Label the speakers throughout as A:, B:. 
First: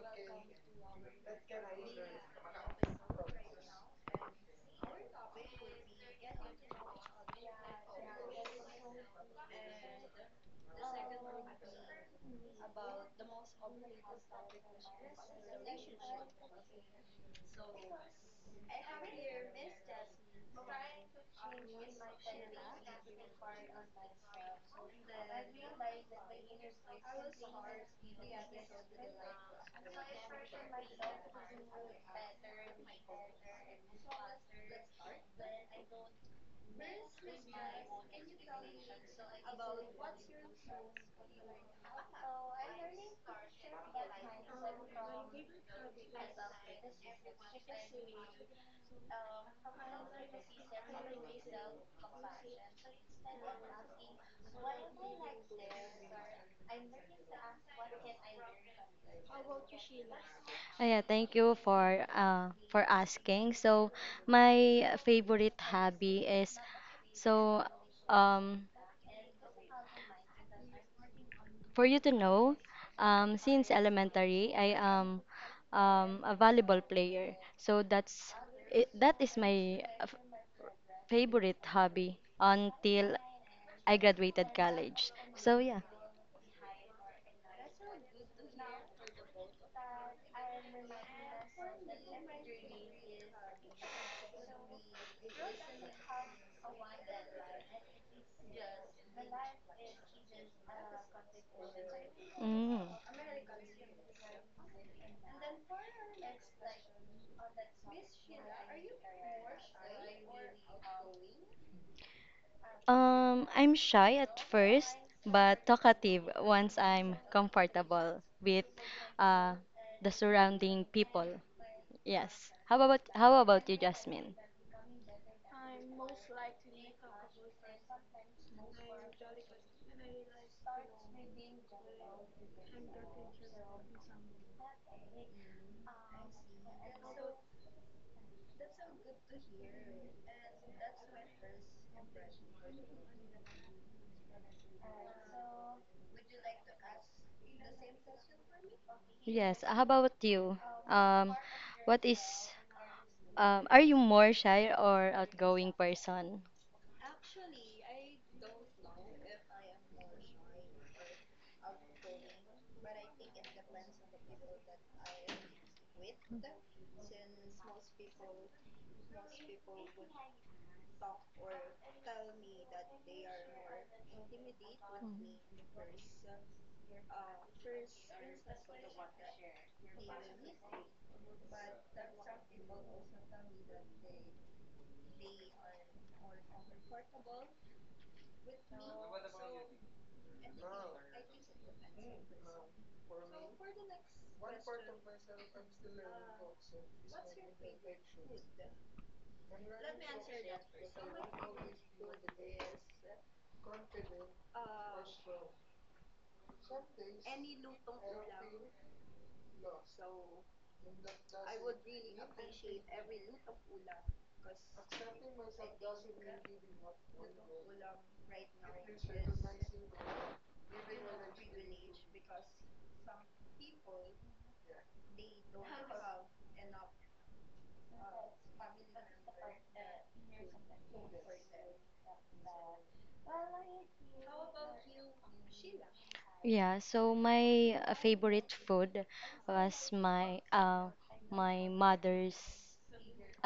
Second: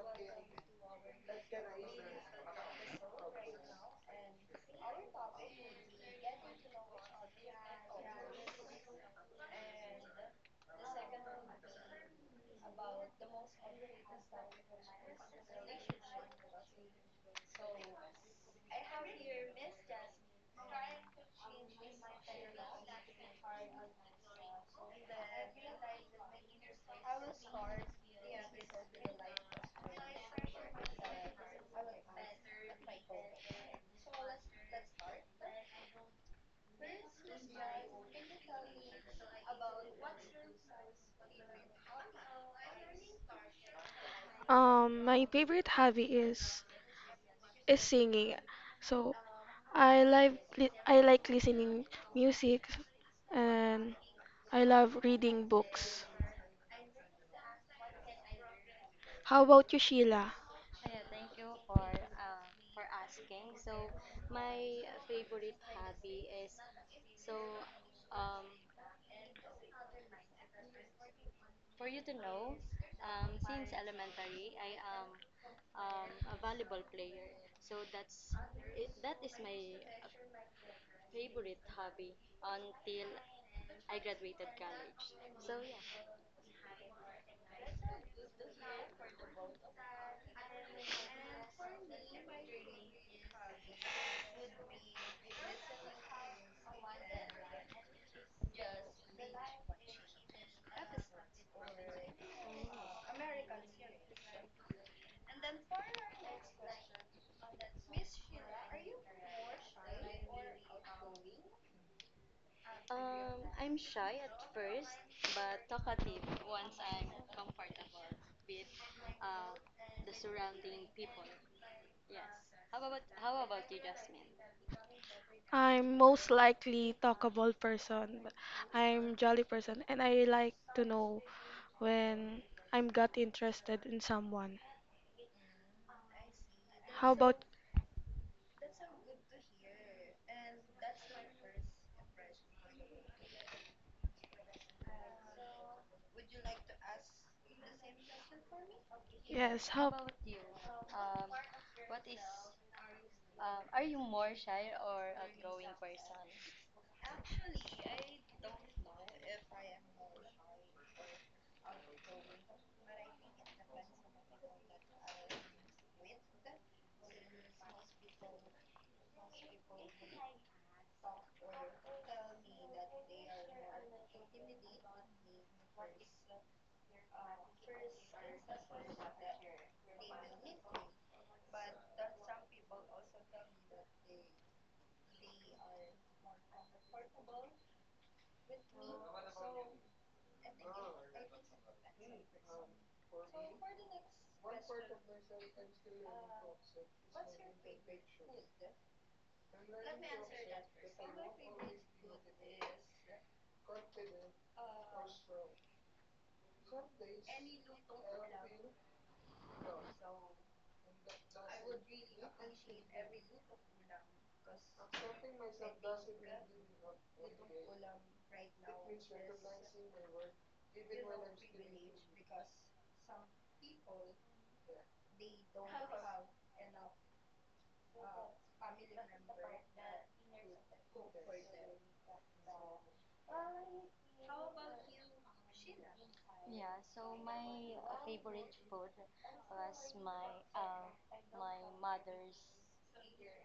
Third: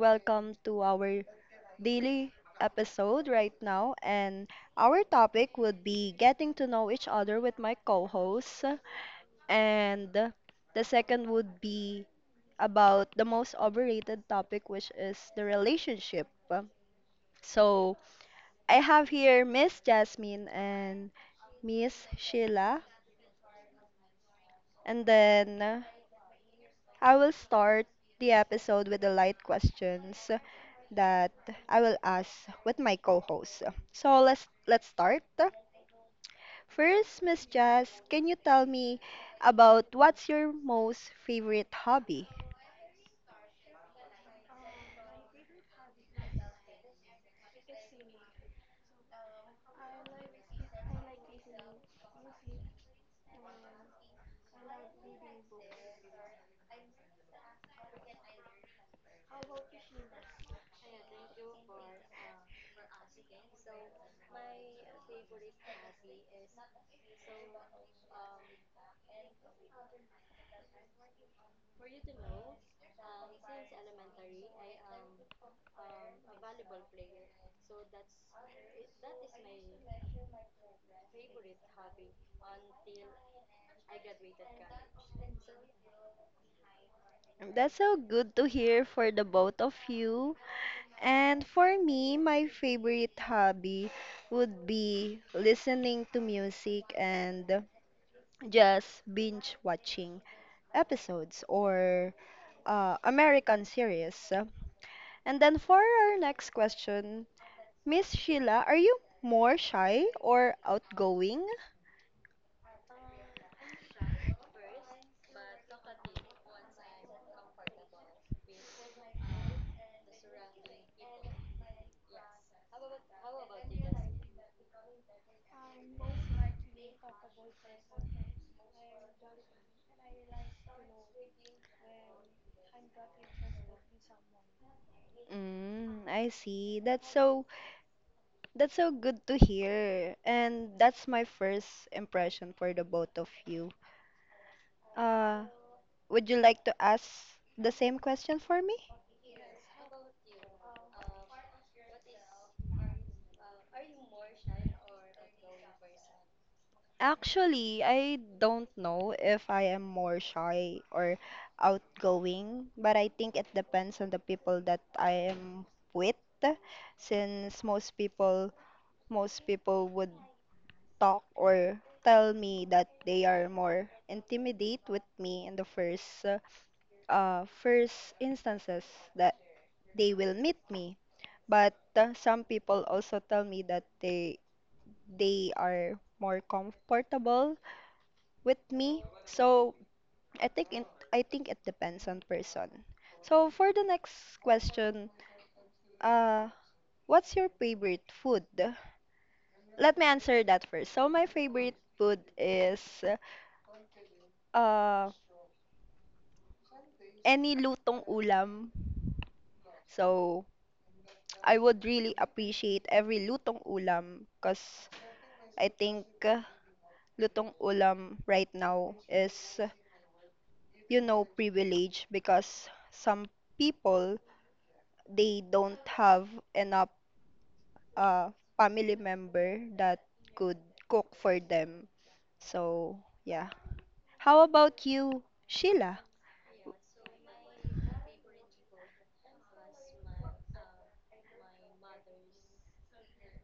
A: welcome to our daily episode right now, and our topic would be getting to know each other with my co hosts, and the second would be about the most overrated topic, which is the relationship. So, I have here Miss Jasmine and Miss Sheila, and then I will start the episode with the light questions that I will ask with my co-host. So let's start. First, Miss Jazz, can you tell me about what's your most favorite hobby?
B: My favorite hobby is singing. So I like I like listening music, and I love reading books. How about you, Sheila?
C: Yeah, thank you for asking. So my favorite hobby is so um for you to know, since elementary I am a volleyball player. So that is my favorite hobby until I graduated college. So yeah.
A: That's so good to hear for the both of you. And for me, my favorite hobby would be listening to music and just binge watching episodes or
C: Mm.
A: American series. And then for our next question, Miss Sheila, are you more shy or outgoing?
C: I'm shy at first, but talkative once I'm comfortable with uh, the surrounding people. Yes. How about you, Jasmine?
B: I'm most likely talkable person, but I'm jolly person and I like to know when I'm got interested in someone.
A: Mm, I see. That's
B: How about
A: so that's so good to hear. And that's my first impression for the both of you. Uh, would you like to ask the same question for me?
C: Yes.
B: yes,
C: How
B: how
C: about you? Um, what is, are you more shy or outgoing person?
A: Actually, I don't know if I am more shy or outgoing, but I think it depends on the people that I am with, since most people would talk or tell me that they are more intimidate with me in the
C: Mhm.
A: first instances that they will meet me. But some people also tell me that they are more comfortable with me, so I think it depends on person. So for the next question, uh, what's your favorite food? Let me answer that first. So my favorite food is uh any lutong ulam. So I would really appreciate every lutong ulam because I think lutong ulam right now is uh, privilege because some people they don't have enough uh, family member that could cook for them. So, yeah. How about you, Sheila?
C: Yeah, so my favorite food was my my mother's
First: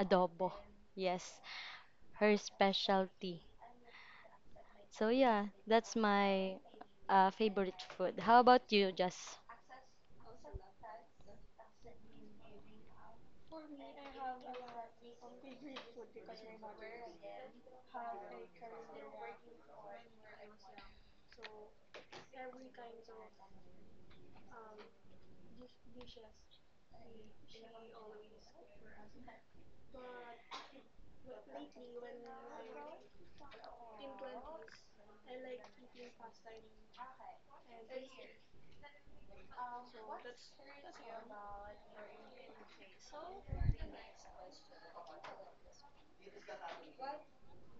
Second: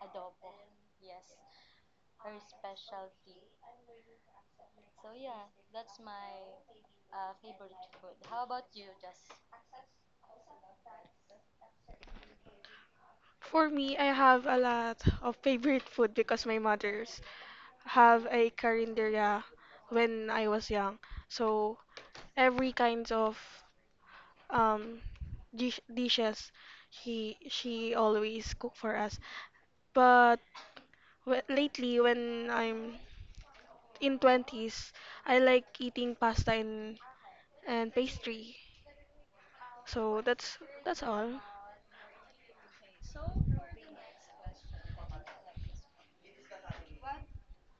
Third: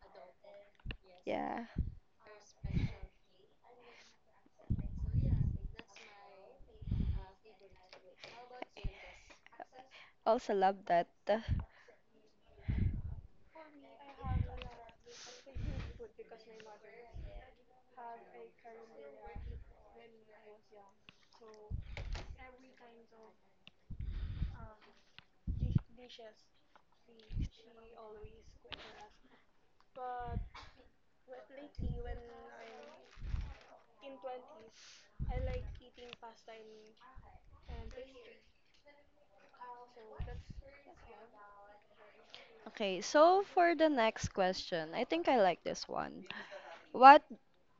C: adobo. Yes,
A: Yeah,
C: her specialty. So yeah, that's my favorite food. How about you, Jess?
A: also love that.
B: For me, I have a lot of favorite food because my mother's have a carinderia when I was young. So every kinds of um dishes he she always cook for us. But lately when I'm in 20s, I like eating pasta and pastry. So that's all.
A: Okay, so for the next question, I think I like this one. What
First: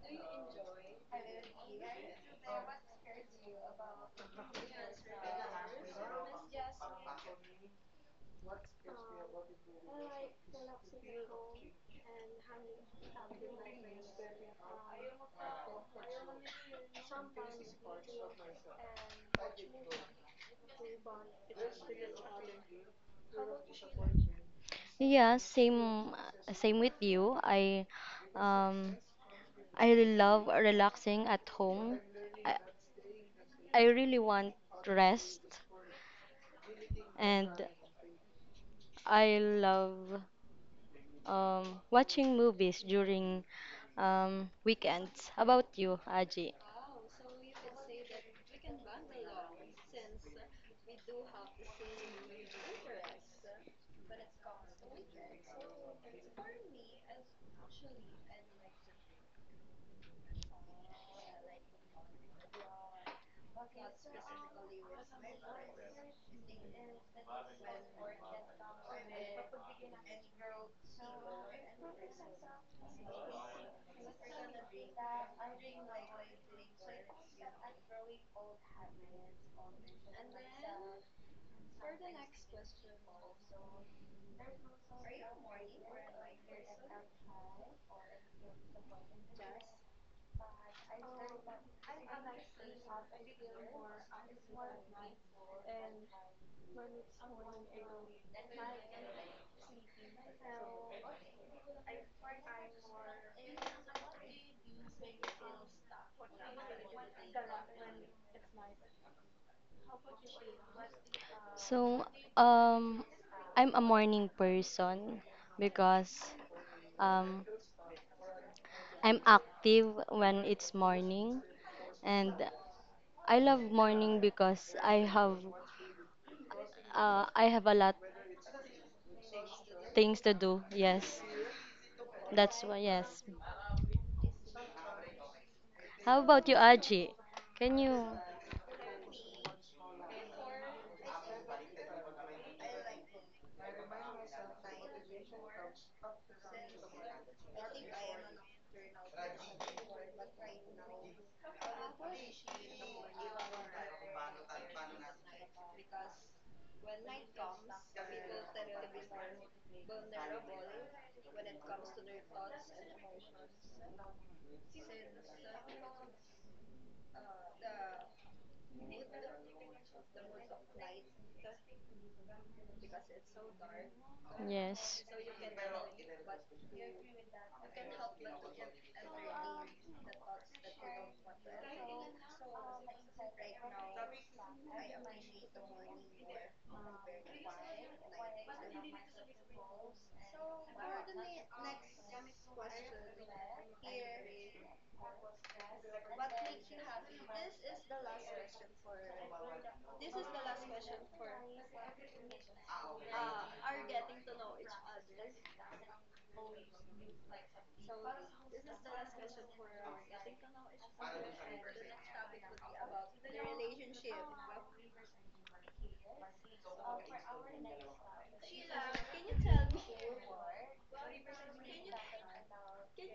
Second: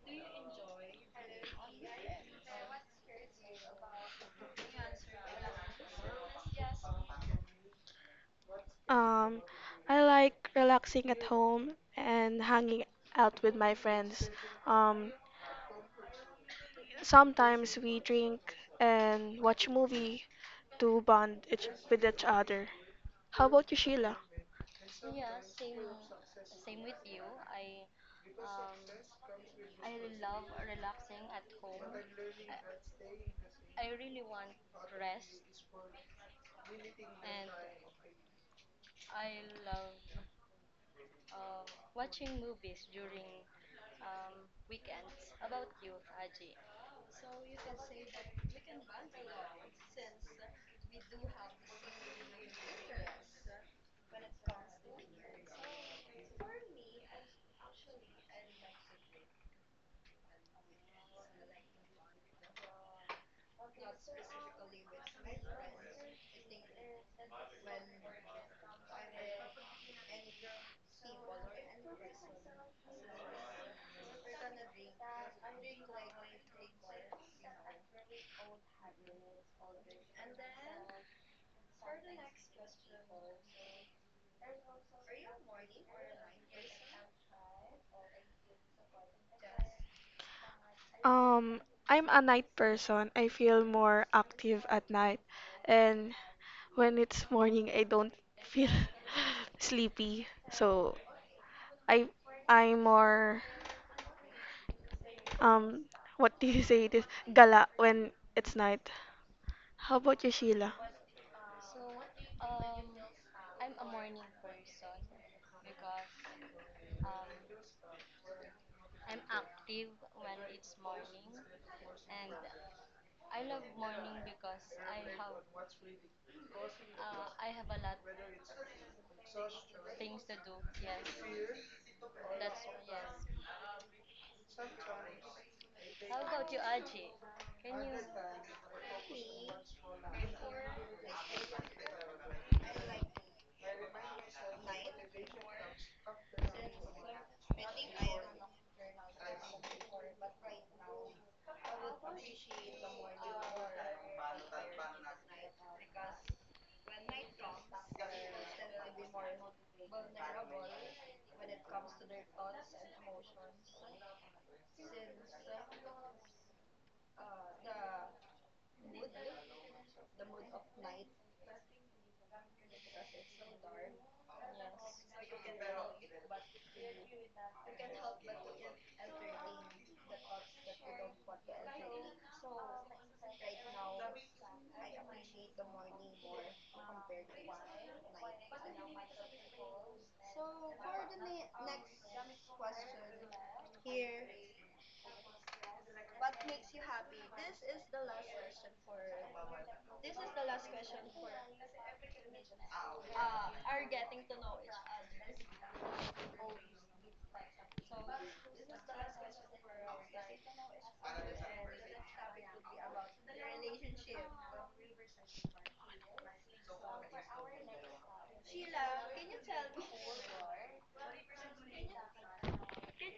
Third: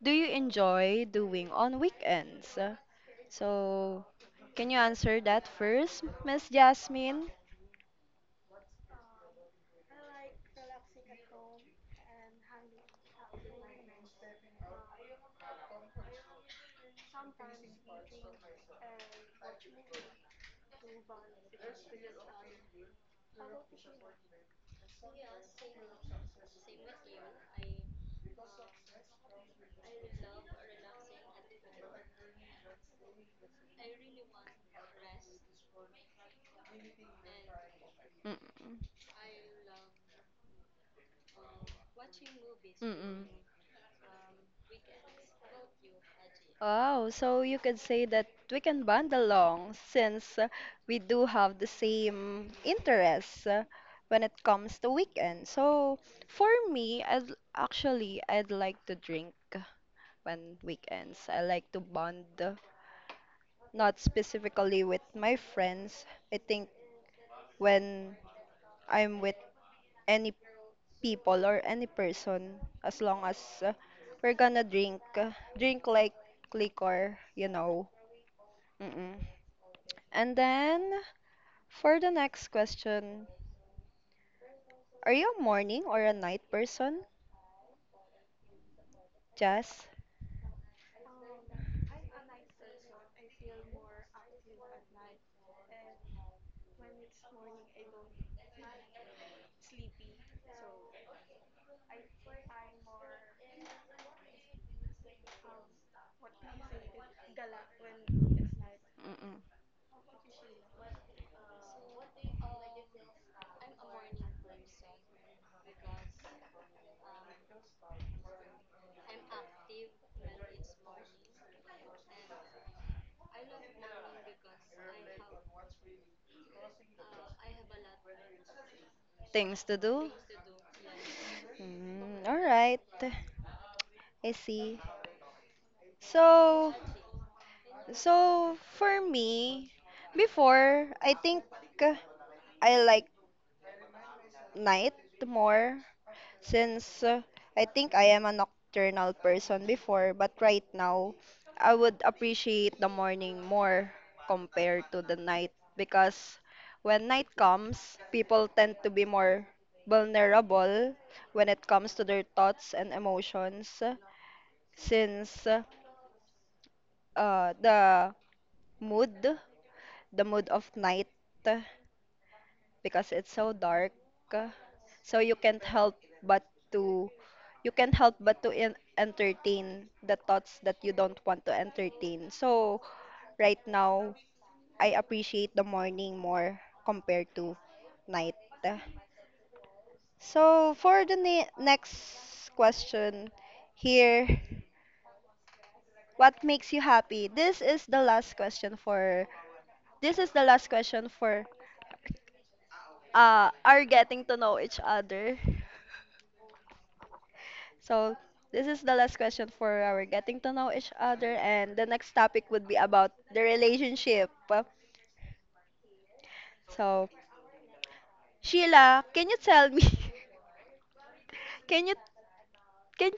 A: do you enjoy doing on weekends? So, can you answer that first, Miss Jasmine?
B: Um, I like relaxing at home and hanging out with my friends. Um, Sometimes we drink and watch movie to with each other. How about you, Sheila?
C: Yeah, same with you. I, um I love relaxing at home. I, I really want rest, and
A: Mm-mm.
C: I love watching movies
A: Mm-mm.
C: during weekends. How about you, Aji?
A: Oh, so you could say that we can bond along since we do have the same interests when it comes to weekend. So for me, actually, I'd like to drink on weekends. I like to bond, not specifically with my friends. I think when I'm with any people or any person, as long as uh, we're gonna drink, drink like liquor. Mm-mm. And then for the next question, are you a morning or a night person, Jess?
B: Um, I'm a night person. I feel more active at night, and when it's morning, I don't feel sleepy. So I I'm more um what do you say this, gala when it's night.
A: Mm-mm.
B: How about you, Sheila?
C: So, um, I'm a morning person because, um, I'm active when it's morning, and I love morning because I have a lot
A: Things to do?
C: things to do. Yes,
A: Mm, all
C: that's why.
A: right,
C: Yes.
A: I see.
C: How about you,
A: So,
C: Aji? Can you?
A: so, for me, before I think uh, I like night more since I think I am a nocturnal person before, but right now I would appreciate the morning more compared to the night because when night comes, people tend to be more vulnerable when it comes to their thoughts and emotions since uh, the mood, the mood of night uh, because it's so dark, uh,
C: Yes.
A: so but to you can't help but to entertain the thoughts that you don't want to entertain. So right now, I appreciate the morning more compared to night. So for the next question here, what makes you happy? This is the last question for this is the last question for are getting to know each other. So this is the last question for our getting to know each other, and the next topic would be about the relationship. So Sheila, can you tell me? Can you can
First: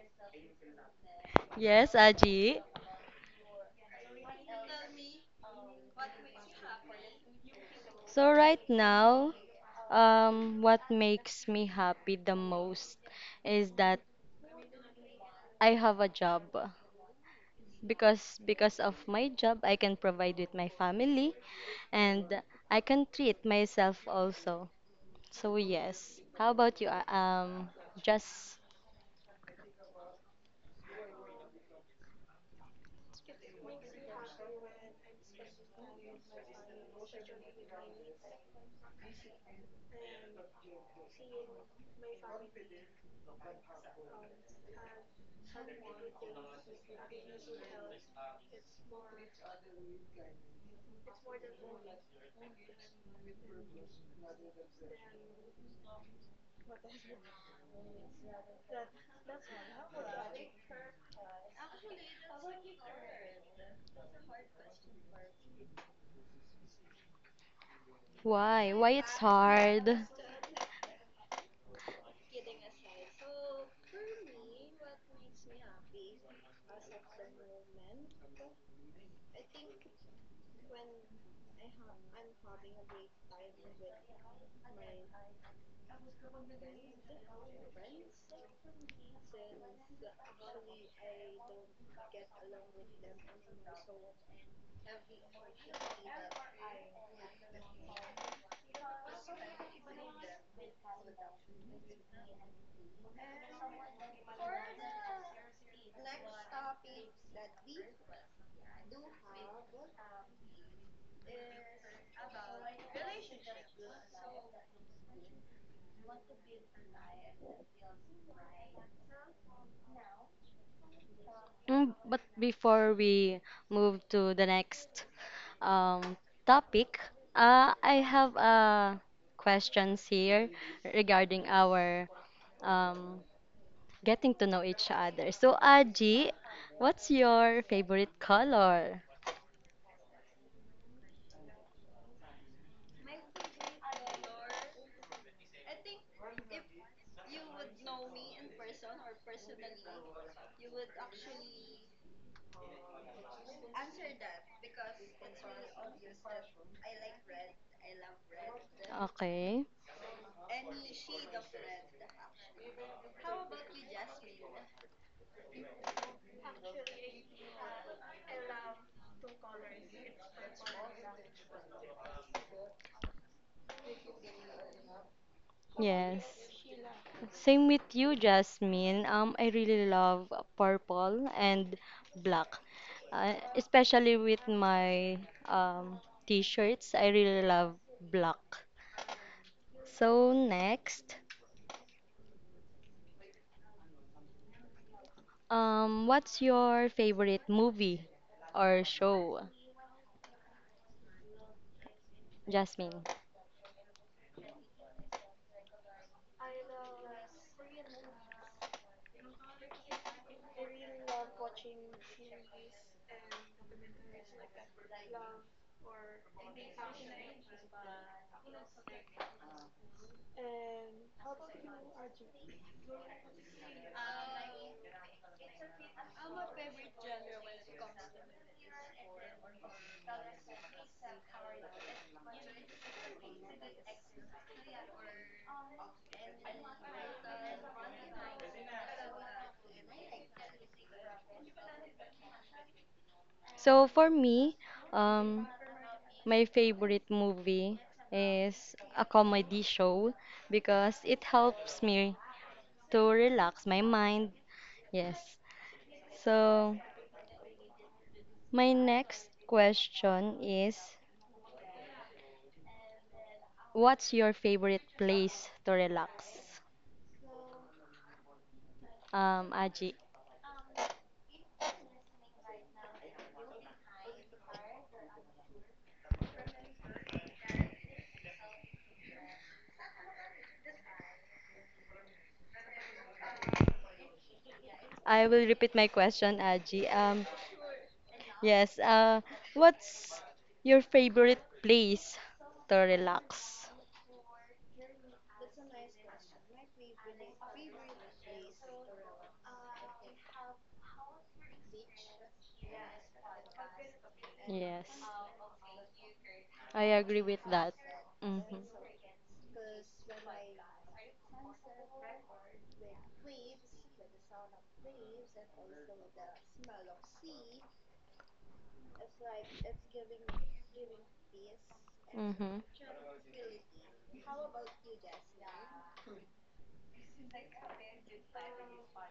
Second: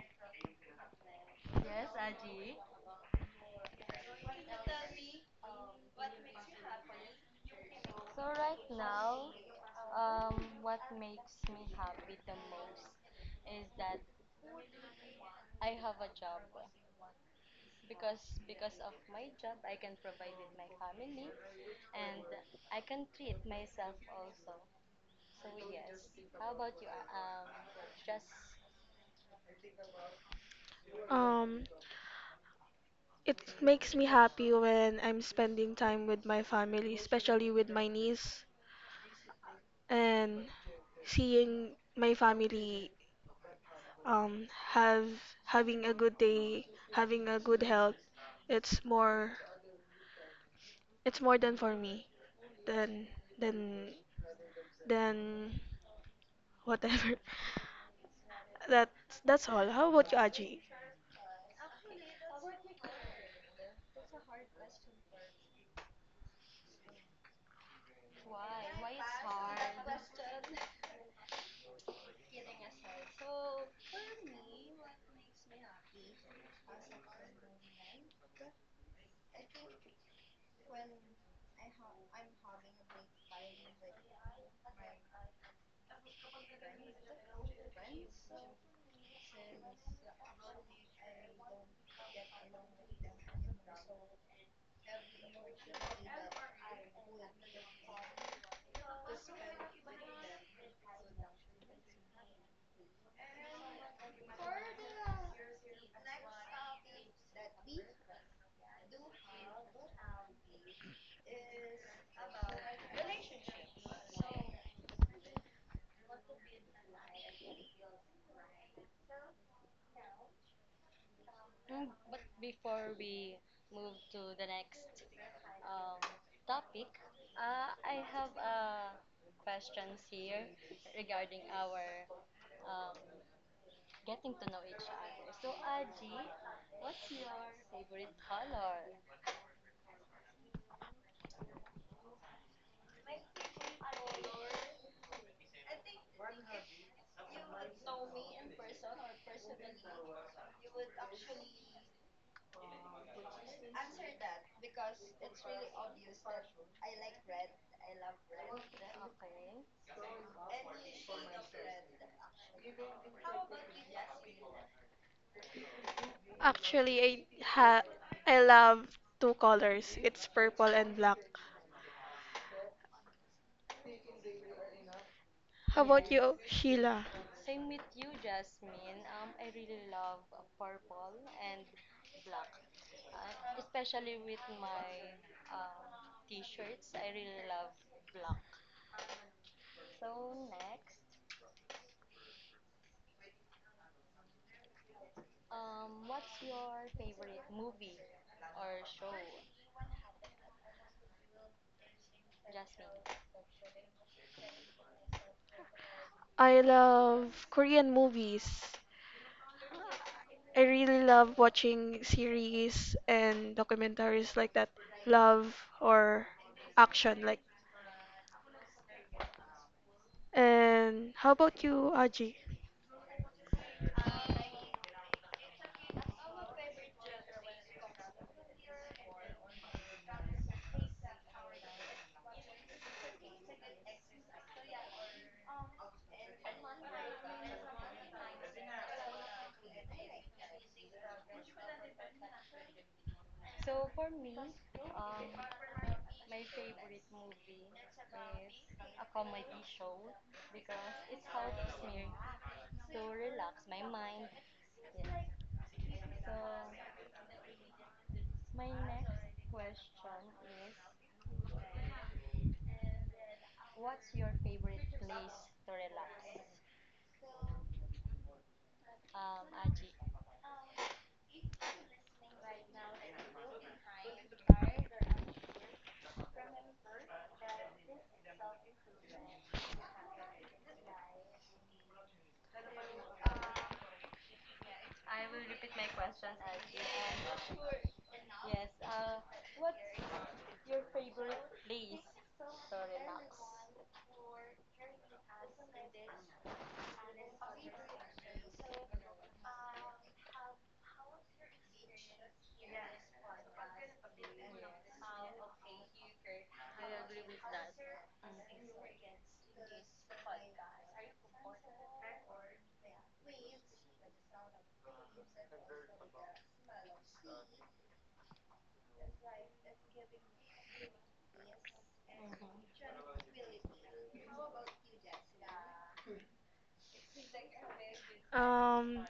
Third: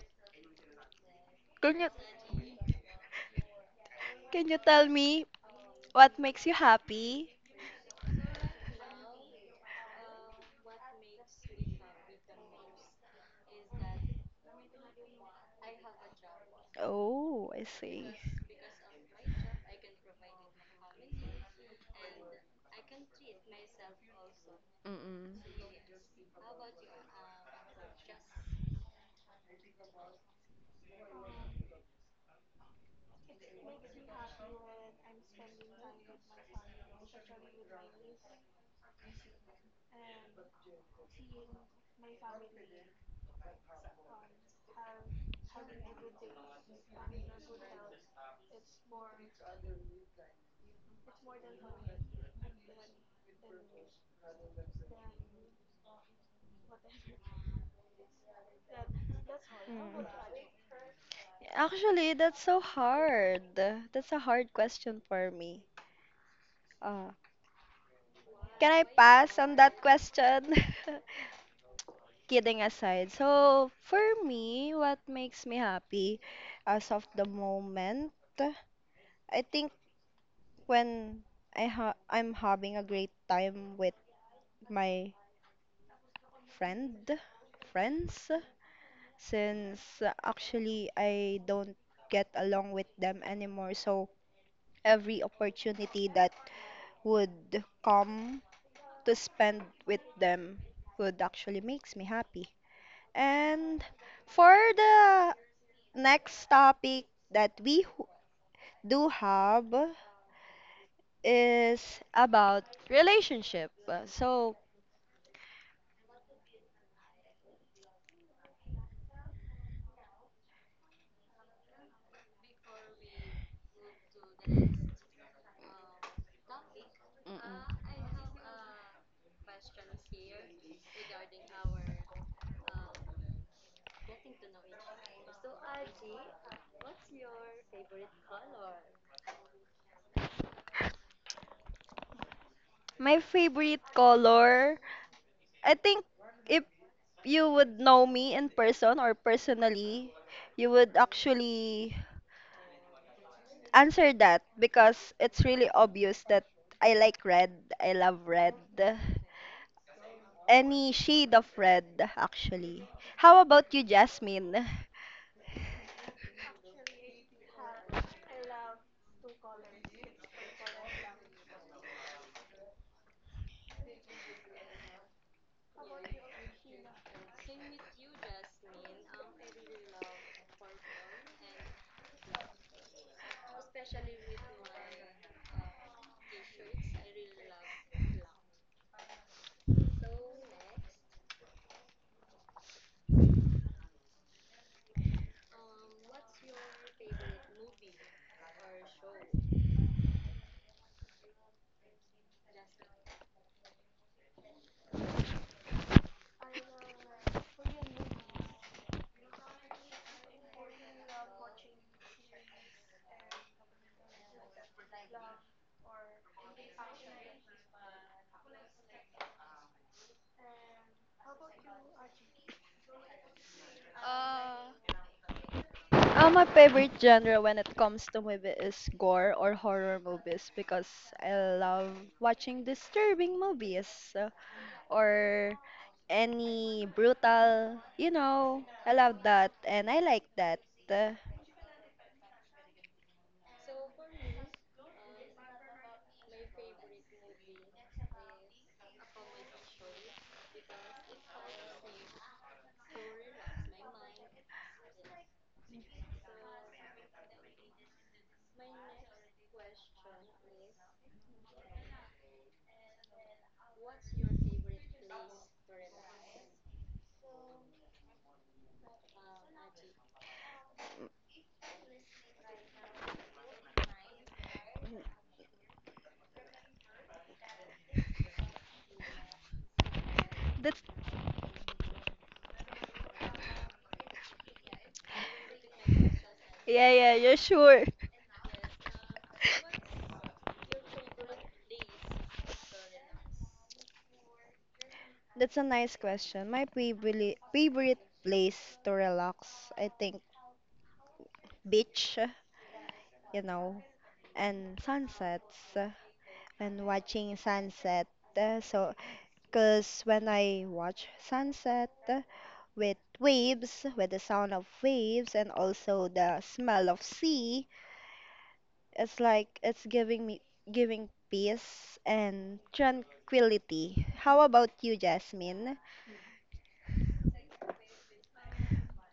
A: can you
C: Yes, Aji.
A: can you tell me what makes you happy?
C: So right now, what makes me happy the most is that I have a job,
A: Oh, I see.
C: because of my job I can provide with my family and I can treat myself also. So
A: Mm-mm.
C: yes. How about you? Just
B: Um, it makes me happy when I'm spending time with my family, especially with my niece, and seeing my family have having a good day, having a good health. It's more it's more than for me, than than than whatever. That's that's all. How
A: Mm.
B: about you, Aji?
A: Actually, that's so hard. That's a hard question for me. Uh, Can
C: why?
A: I
C: Why it's
A: pass on that
C: hard?
A: question? Kidding aside. So, for me, what makes me happy as of the moment, I think when I'm having a great time with my friend, friends, since actually I don't get along with them anymore. So, every opportunity that would come to spend with them would actually makes me happy. And for the next topic that we do have is about relationship. So,
C: Mm, but before we move to the next, um, topic, I
A: mm-mm.
C: have questions here regarding our, um, getting to know each other. So, Aji, what's your favorite color?
A: My favorite color, I think if you would know me in person or personally, you would actually answer that because it's really obvious that I like red. I love red.
C: Okay.
A: Any shade of red, actually. How about you, Jasmine?
B: Actually, ha I love two colors. It's purple and black. How about
C: Yes.
B: you, Sheila?
C: Same with you, Jasmine. I really love purple and black, especially with my, um, t-shirts. I really love black. So next, what's your favorite movie or show, Jasmine?
B: I love Korean movies. I really love watching series and documentaries like that, love or action like. And how about you, Aji?
A: Uh, my favorite genre when it comes to movie is gore or horror movies because I love watching disturbing movies uh, or any brutal. I love that and I like that. Uh,
C: So for me, um, my favorite movie is a comedy show because it helps me to relax my mind. Yes. So, my next question is what's your favorite place to relax? Aji.
A: that's
C: I will repeat my question, Aji.
A: Yeah, yeah, yeah, sure.
C: Yes. What's your favorite place to relax?
A: That's a nice question. My favorite place to relax, I think beach, you know, and
C: Yes.
A: sunsets
C: I
A: and
C: agree
A: watching
C: with that.
A: sunset.
C: Mm-hmm.
A: Uh, so Because when I watch sunset with waves, with the sound of waves and also the smell of sea, it's like it's giving peace and
C: Mm-hmm.
A: tranquility. How about you, Jasmine?
B: Um,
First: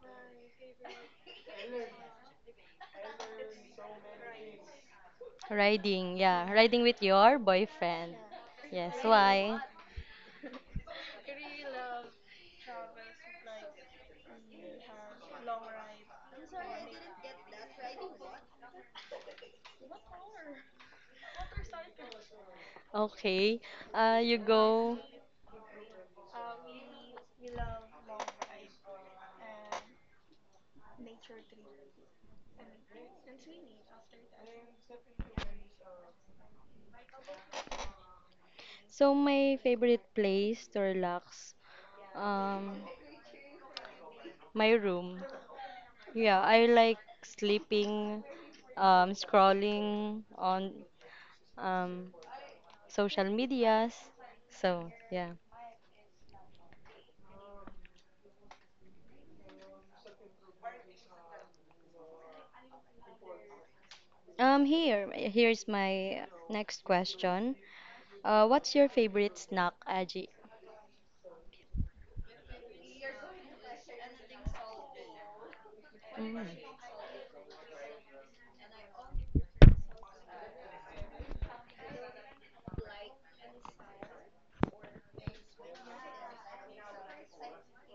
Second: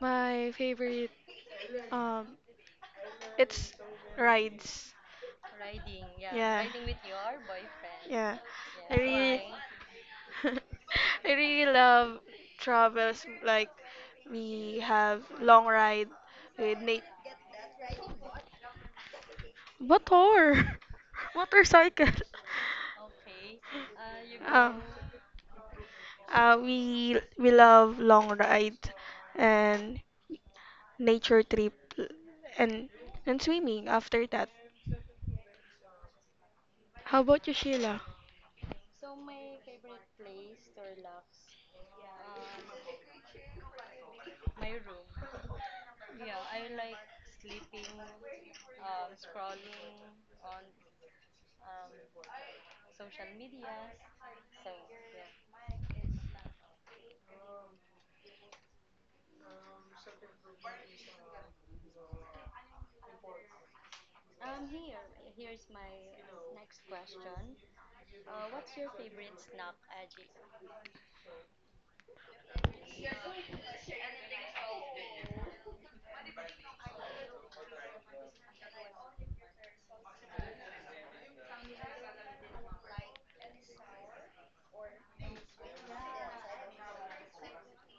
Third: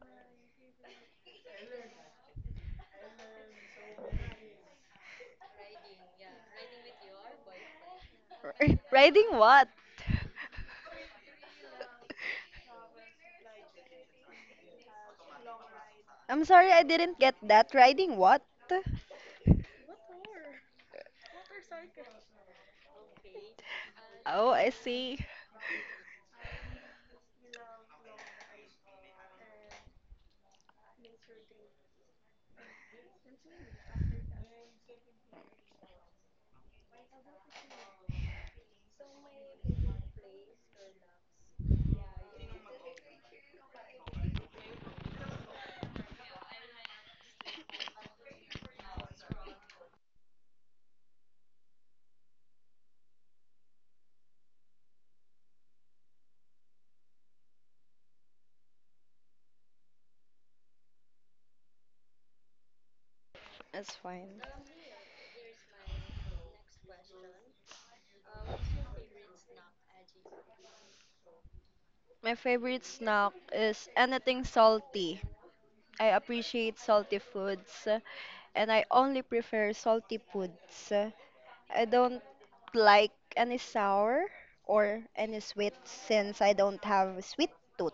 B: my favorite Um, it's rides.
C: Riding, yeah.
B: Yeah,
C: Riding with your boyfriend.
B: yeah.
C: Yes,
B: I
A: Riding
B: really,
C: why?
A: what?
B: I really love travels, like we have long ride
A: I'm sorry
B: with
A: I
B: Nate
A: didn't get that. Riding what?
B: motor motorcycle.
C: Okay, you
A: Oh,
B: Uh,
A: I
C: go.
A: see.
B: we love long ride and nature trip and and swimming after that. How about you, Sheila?
C: So my favorite place to relax, um, my room. Yeah, I like sleeping, scrolling on, um, social medias. So yeah.
A: It's fine.
C: Here's my next question. What's your favorite snack, Aji?
A: My favorite snack is anything salty. I
C: Mm.
A: appreciate salty foods and I only prefer salty foods. I don't like any sour or any sweet since I don't have a sweet tooth.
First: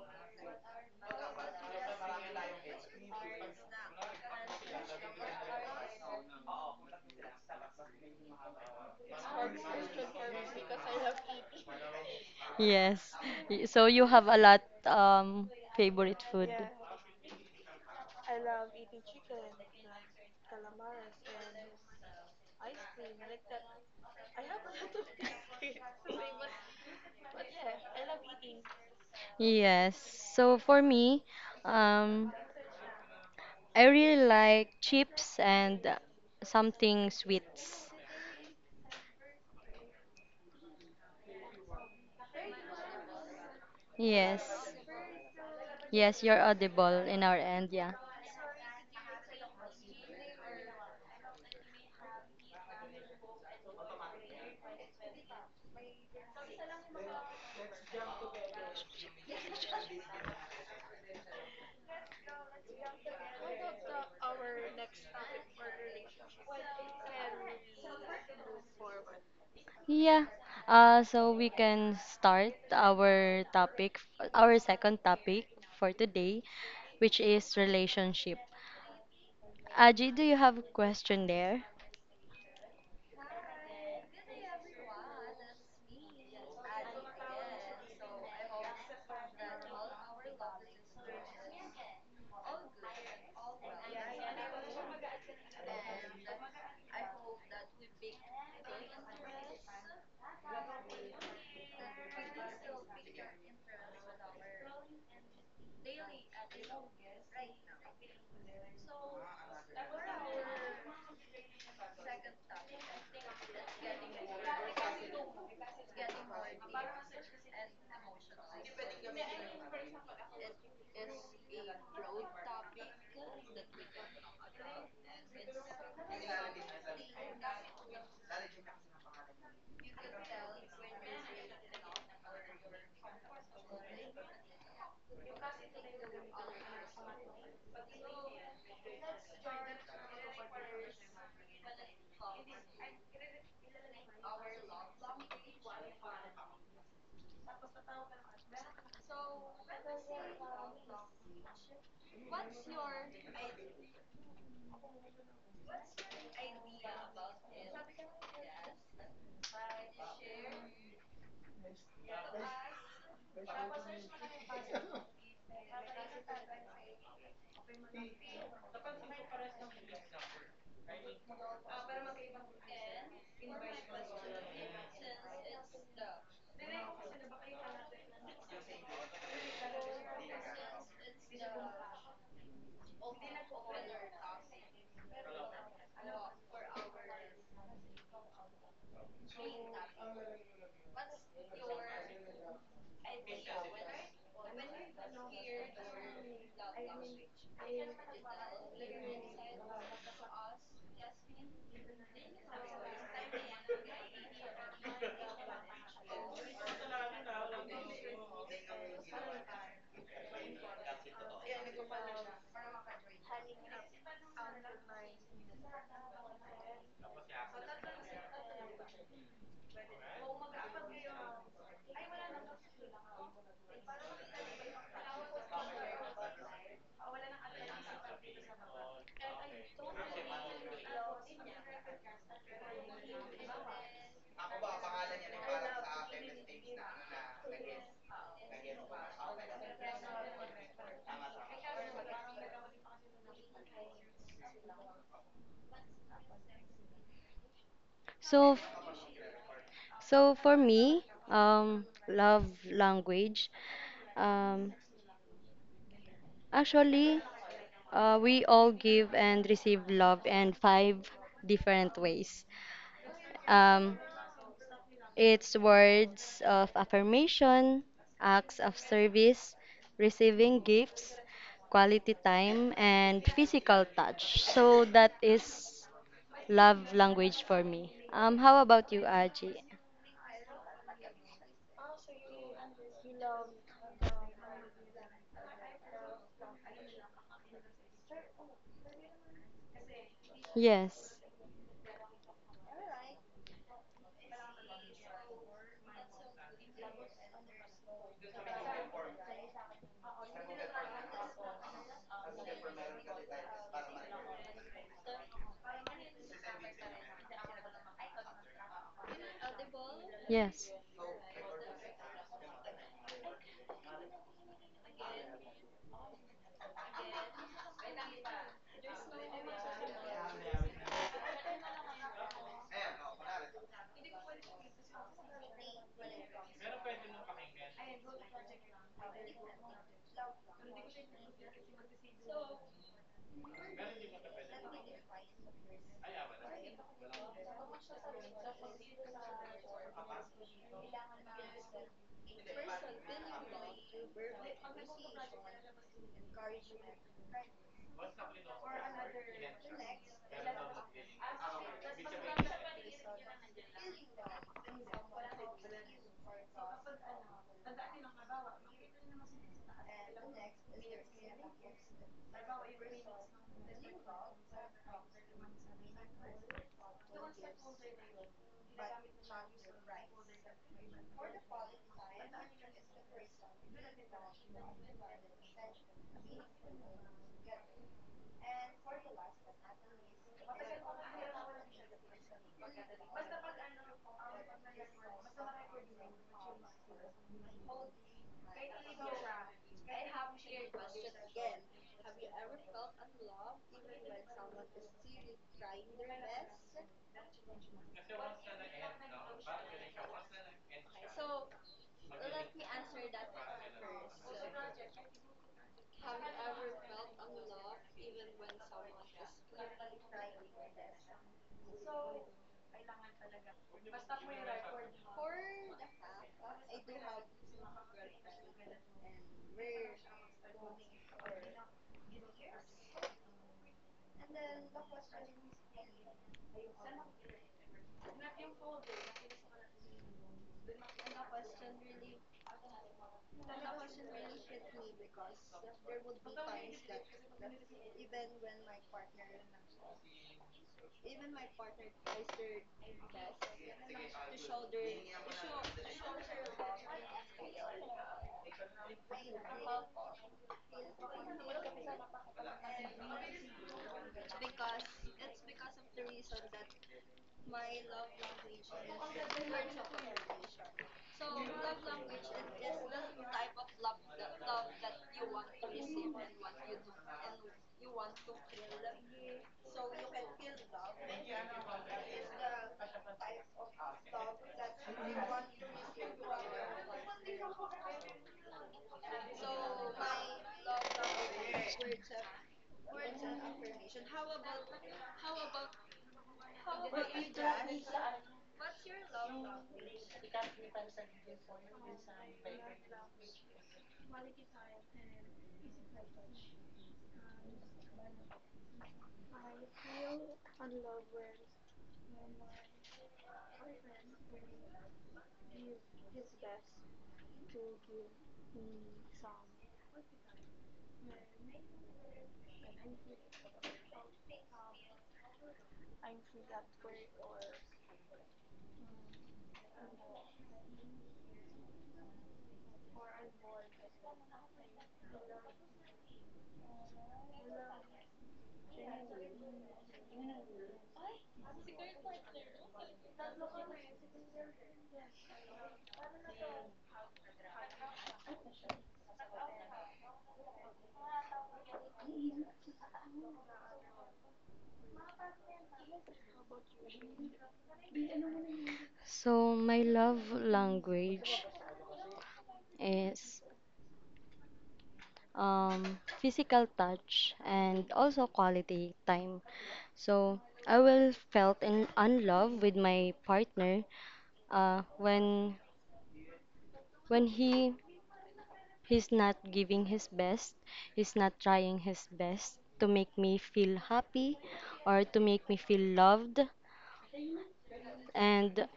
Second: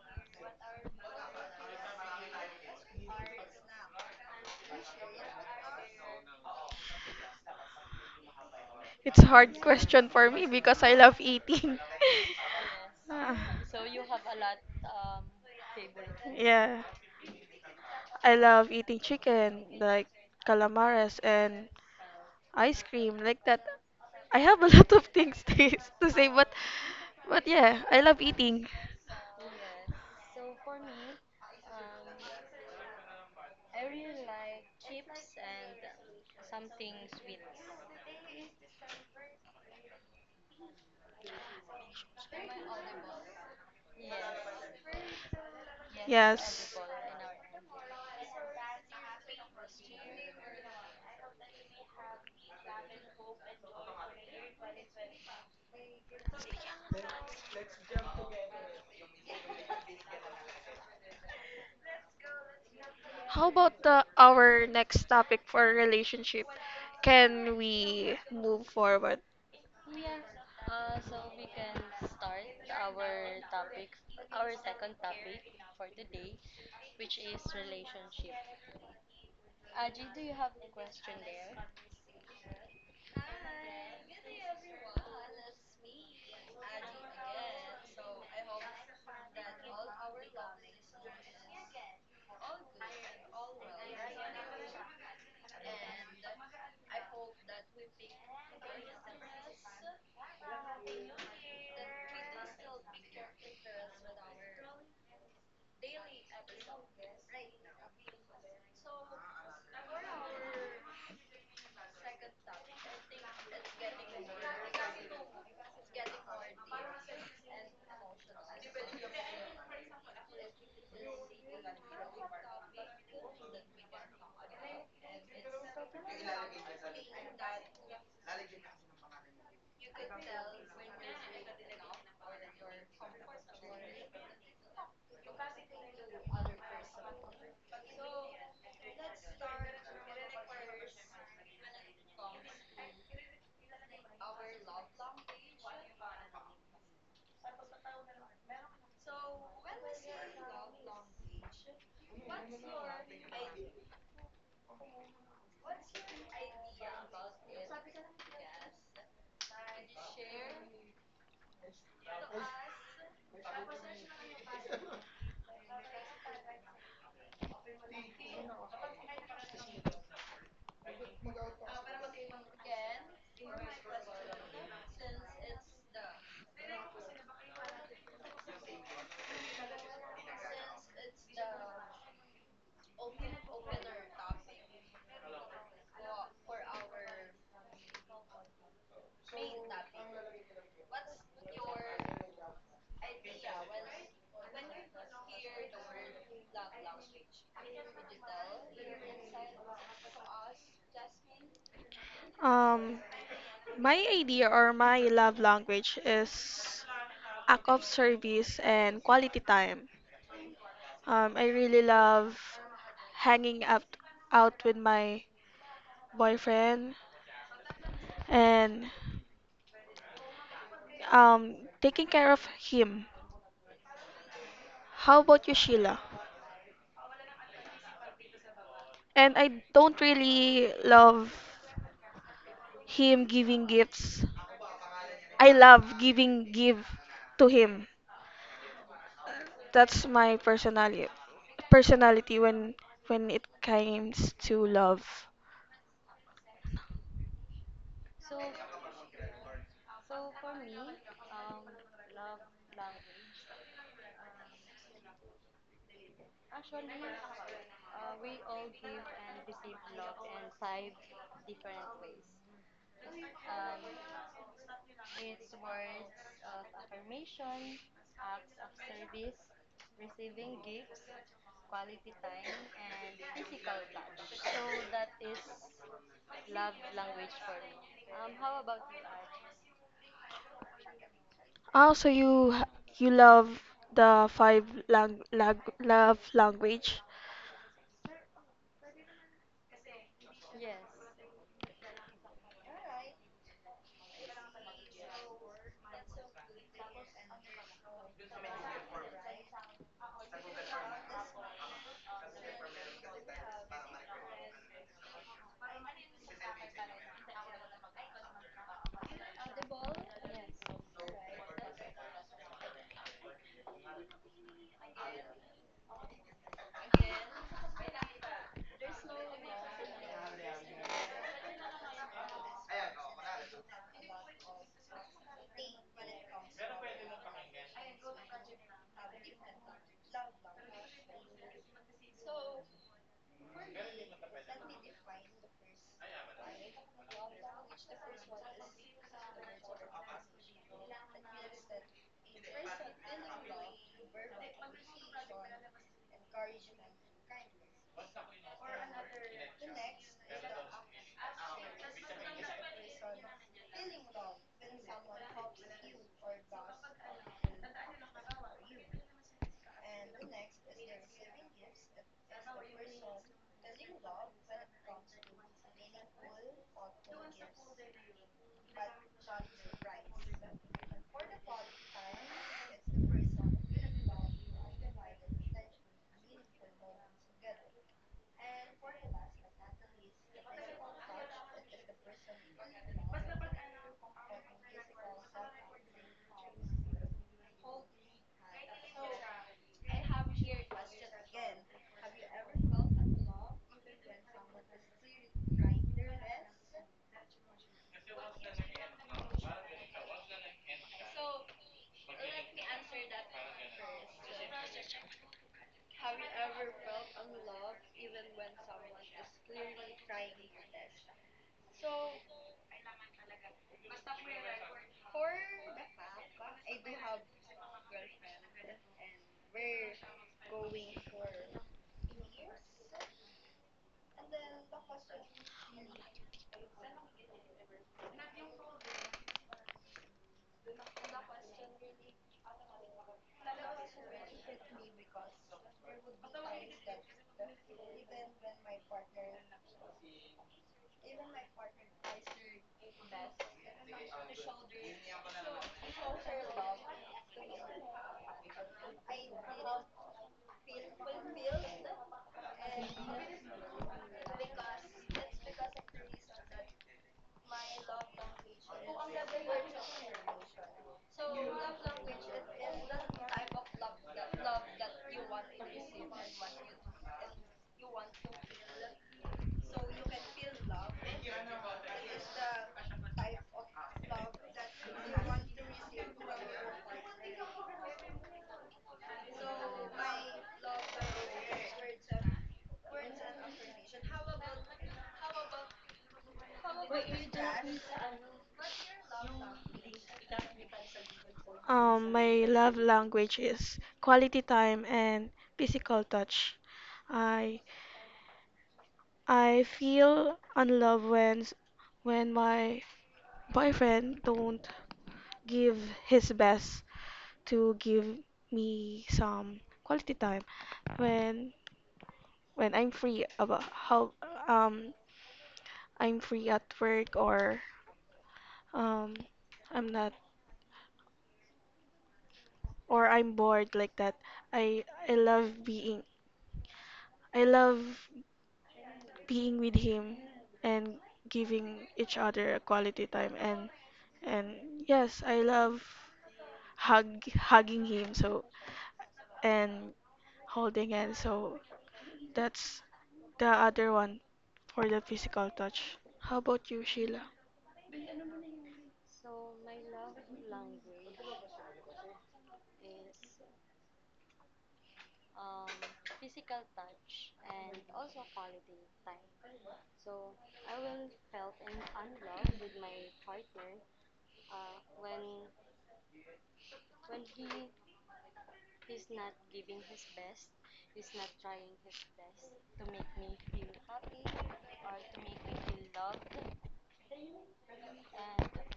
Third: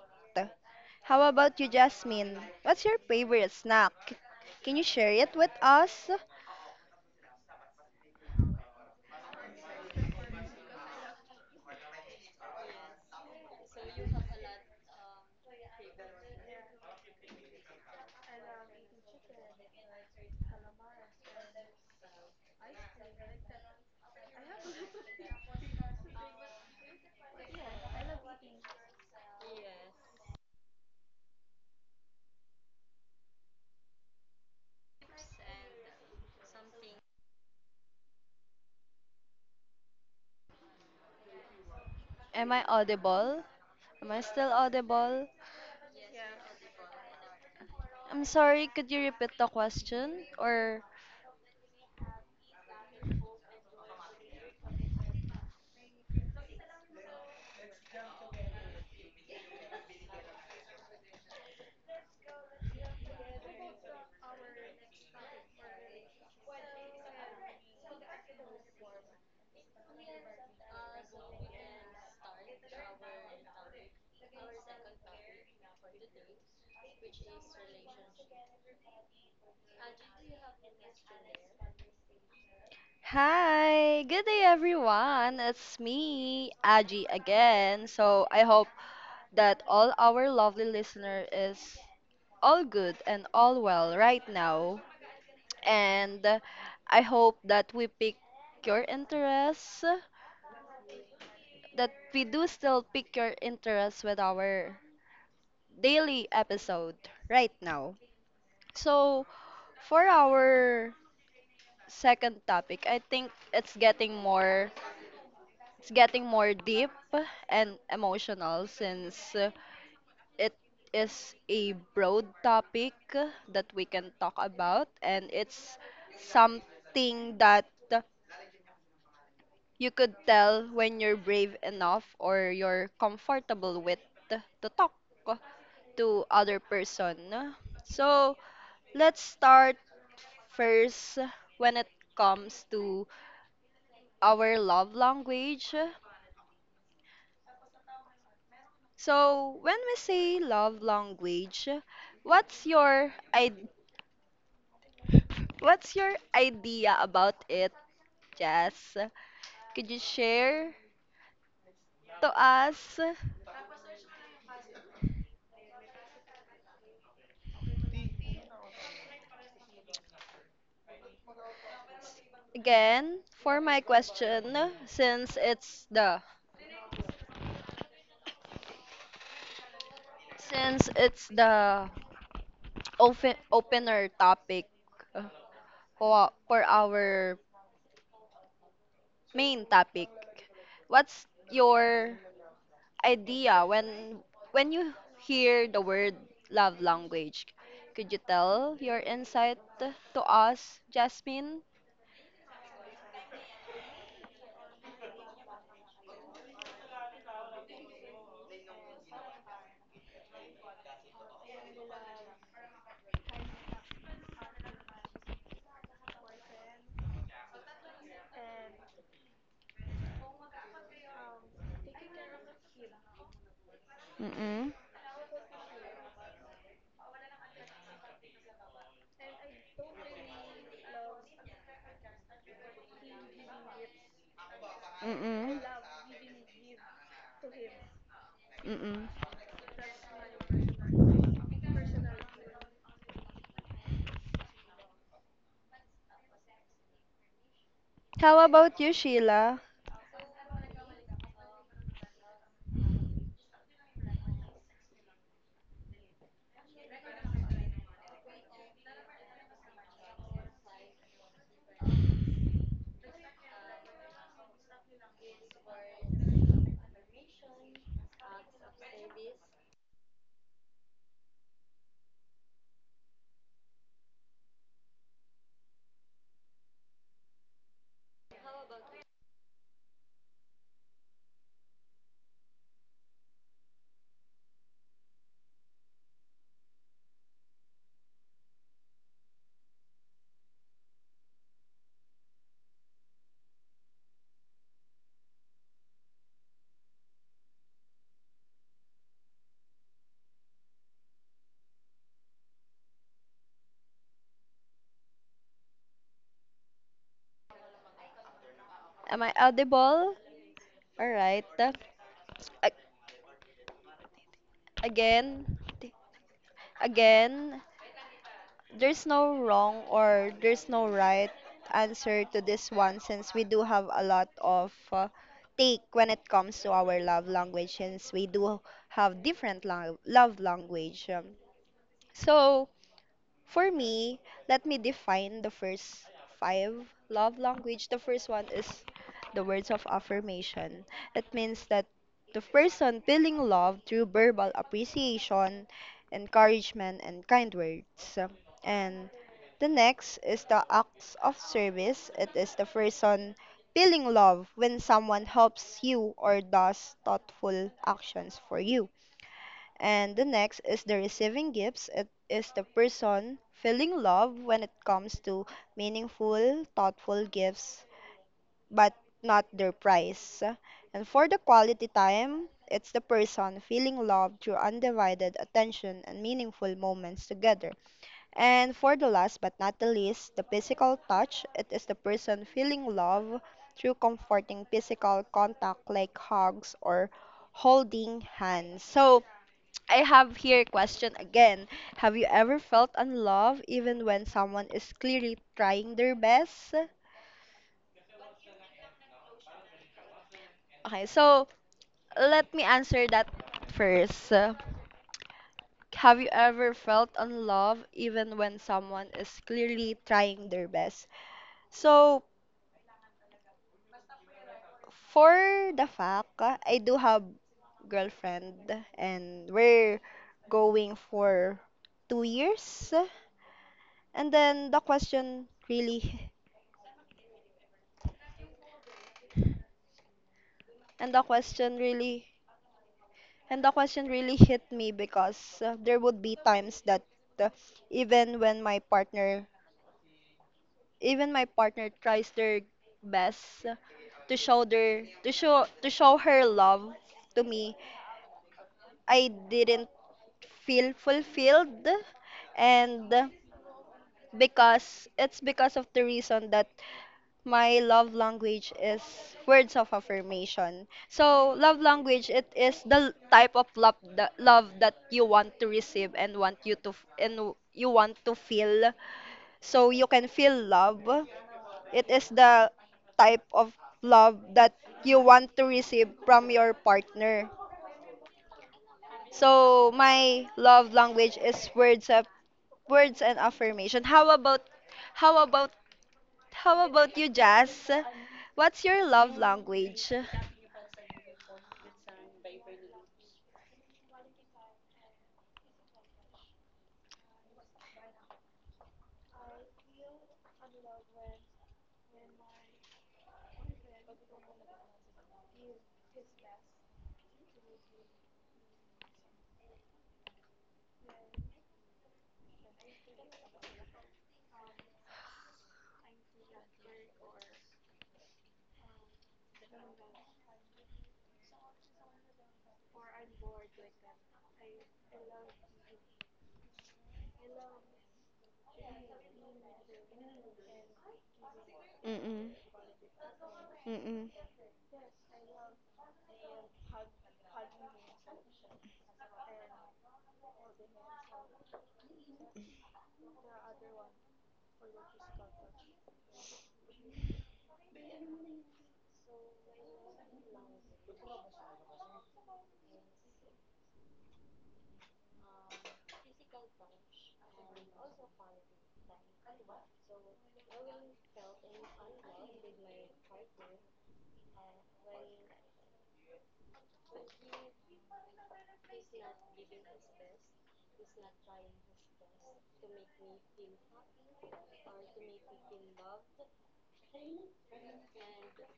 A: How about you, Jasmine? What's your favorite snack? Can you share it with us?
B: It's a hard question for me because I love eating.
C: Yes.
B: Ah,
C: Y- So you have a lot, um favorite food.
B: yeah. I love eating chicken, like calamares and ice cream, like that. I have a lot of things to say, but yeah, I love eating.
C: Yes. So for me, um I really like chips and something sweets.
A: Am I audible? Am I
C: Yes.
A: still audible?
C: Yes, you're
B: Yes.
C: audible in our end, yeah.
A: I'm sorry, could you repeat the question? Or
B: How about the, our next topic for relationship? Can we move forward?
C: Yeah. So we can start our topic, our second topic for today, which is relationship. Aji, do you have a question there?
A: Hi, good day everyone. It's me, Aji again. So I hope that all our lovely listener is all good and all well right now. And I hope that we pick your interests, that we do still pick your interests with our daily episode right now. So for our second topic, I think it's getting more deep and emotional since it is a broad topic that we can talk about, and it's something that you could tell when you're brave enough or you're comfortable with to talk to other person. So let's start first when it comes to our love language. So when we say love language, what's your I what's your idea about it, Jess? Could you share to us again for my question since it's the opener topic uh, for our main topic. What's your idea when you hear the word love language? Could you tell your insight to us, Jasmine?
B: Um, my idea or my love language is act of service and quality time. I really love hanging out with my boyfriend and um taking care of him.
A: Mm-mm.
B: How about you, Sheila? And I don't really love him giving gifts. I
A: Mm-mm.
B: love giving give to him.
A: Mm-mm.
B: That's my personality when it comes to love.
A: How
C: So, f-
A: about you, Sheila?
C: So for me, love language. Um, actually, we all give and receive love in five different ways. Um, it's words of affirmation, acts of service, receiving gifts, quality time, and physical touch. So that is love language for me. How about you, Aji?
B: Also, you love the love language.
C: Yes.
A: Am I audible?
C: Yes.
A: All right. A- Again, t- again. There's no wrong or there's no right answer to this one since we do have a lot of take when it comes to our love language since we do have different love language. So for me, let me define the first five love language. The first one is the words of affirmation. It means that the person feeling love through verbal appreciation, encouragement, and kind words. And the next is the acts of service. It is the person feeling love when someone helps you or does thoughtful actions for you. And the next is the receiving gifts. It is the person feeling love when it comes to meaningful, thoughtful gifts, but not their price. And for the quality time, it's the person feeling love through undivided attention and meaningful moments together. And for the last but not the least, the physical touch. It is the person feeling love through comforting physical contact like hugs or holding hands. So, I have here a question again. Have you ever felt unloved even when someone is clearly trying their best? Okay, so let me answer that first. Have you ever felt unloved even when someone is clearly trying their best? So, for the fact, I do have girlfriend and we're going for 2 years. And then the question really, and the question really And the question really hit me because there would be times that uh, even when my partner, even my partner tries their best to show her love to me, I didn't feel fulfilled, and because it's because of the reason that my love language is words of affirmation. So, love language it is the type of love that you want to receive and want you to f- and w- you want to feel. So, you can feel love. It is the type of love that you want to receive from your partner. So, my love language is words of words and affirmation. How about how about you, Jazz? What's your love language?
B: My love language is quality time and physical touch. I I feel unloved when when my boyfriend don't give his best to give me some quality time when when I'm free about how um I'm free at work, or um I'm not, or I'm bored like that. I I love being I love being with him and giving each
A: Mm-mm.
B: other a quality time,
A: Mm-mm.
B: and yes, I love hugging him, so and holding hands. So that's the other one for the physical touch. How about you, Sheila?
C: So my love language is, physical touch and also quality time. So I will felt in unlove with my partner when when he he's not giving his best, he's not trying his best to make me feel happy or to make me feel loved, and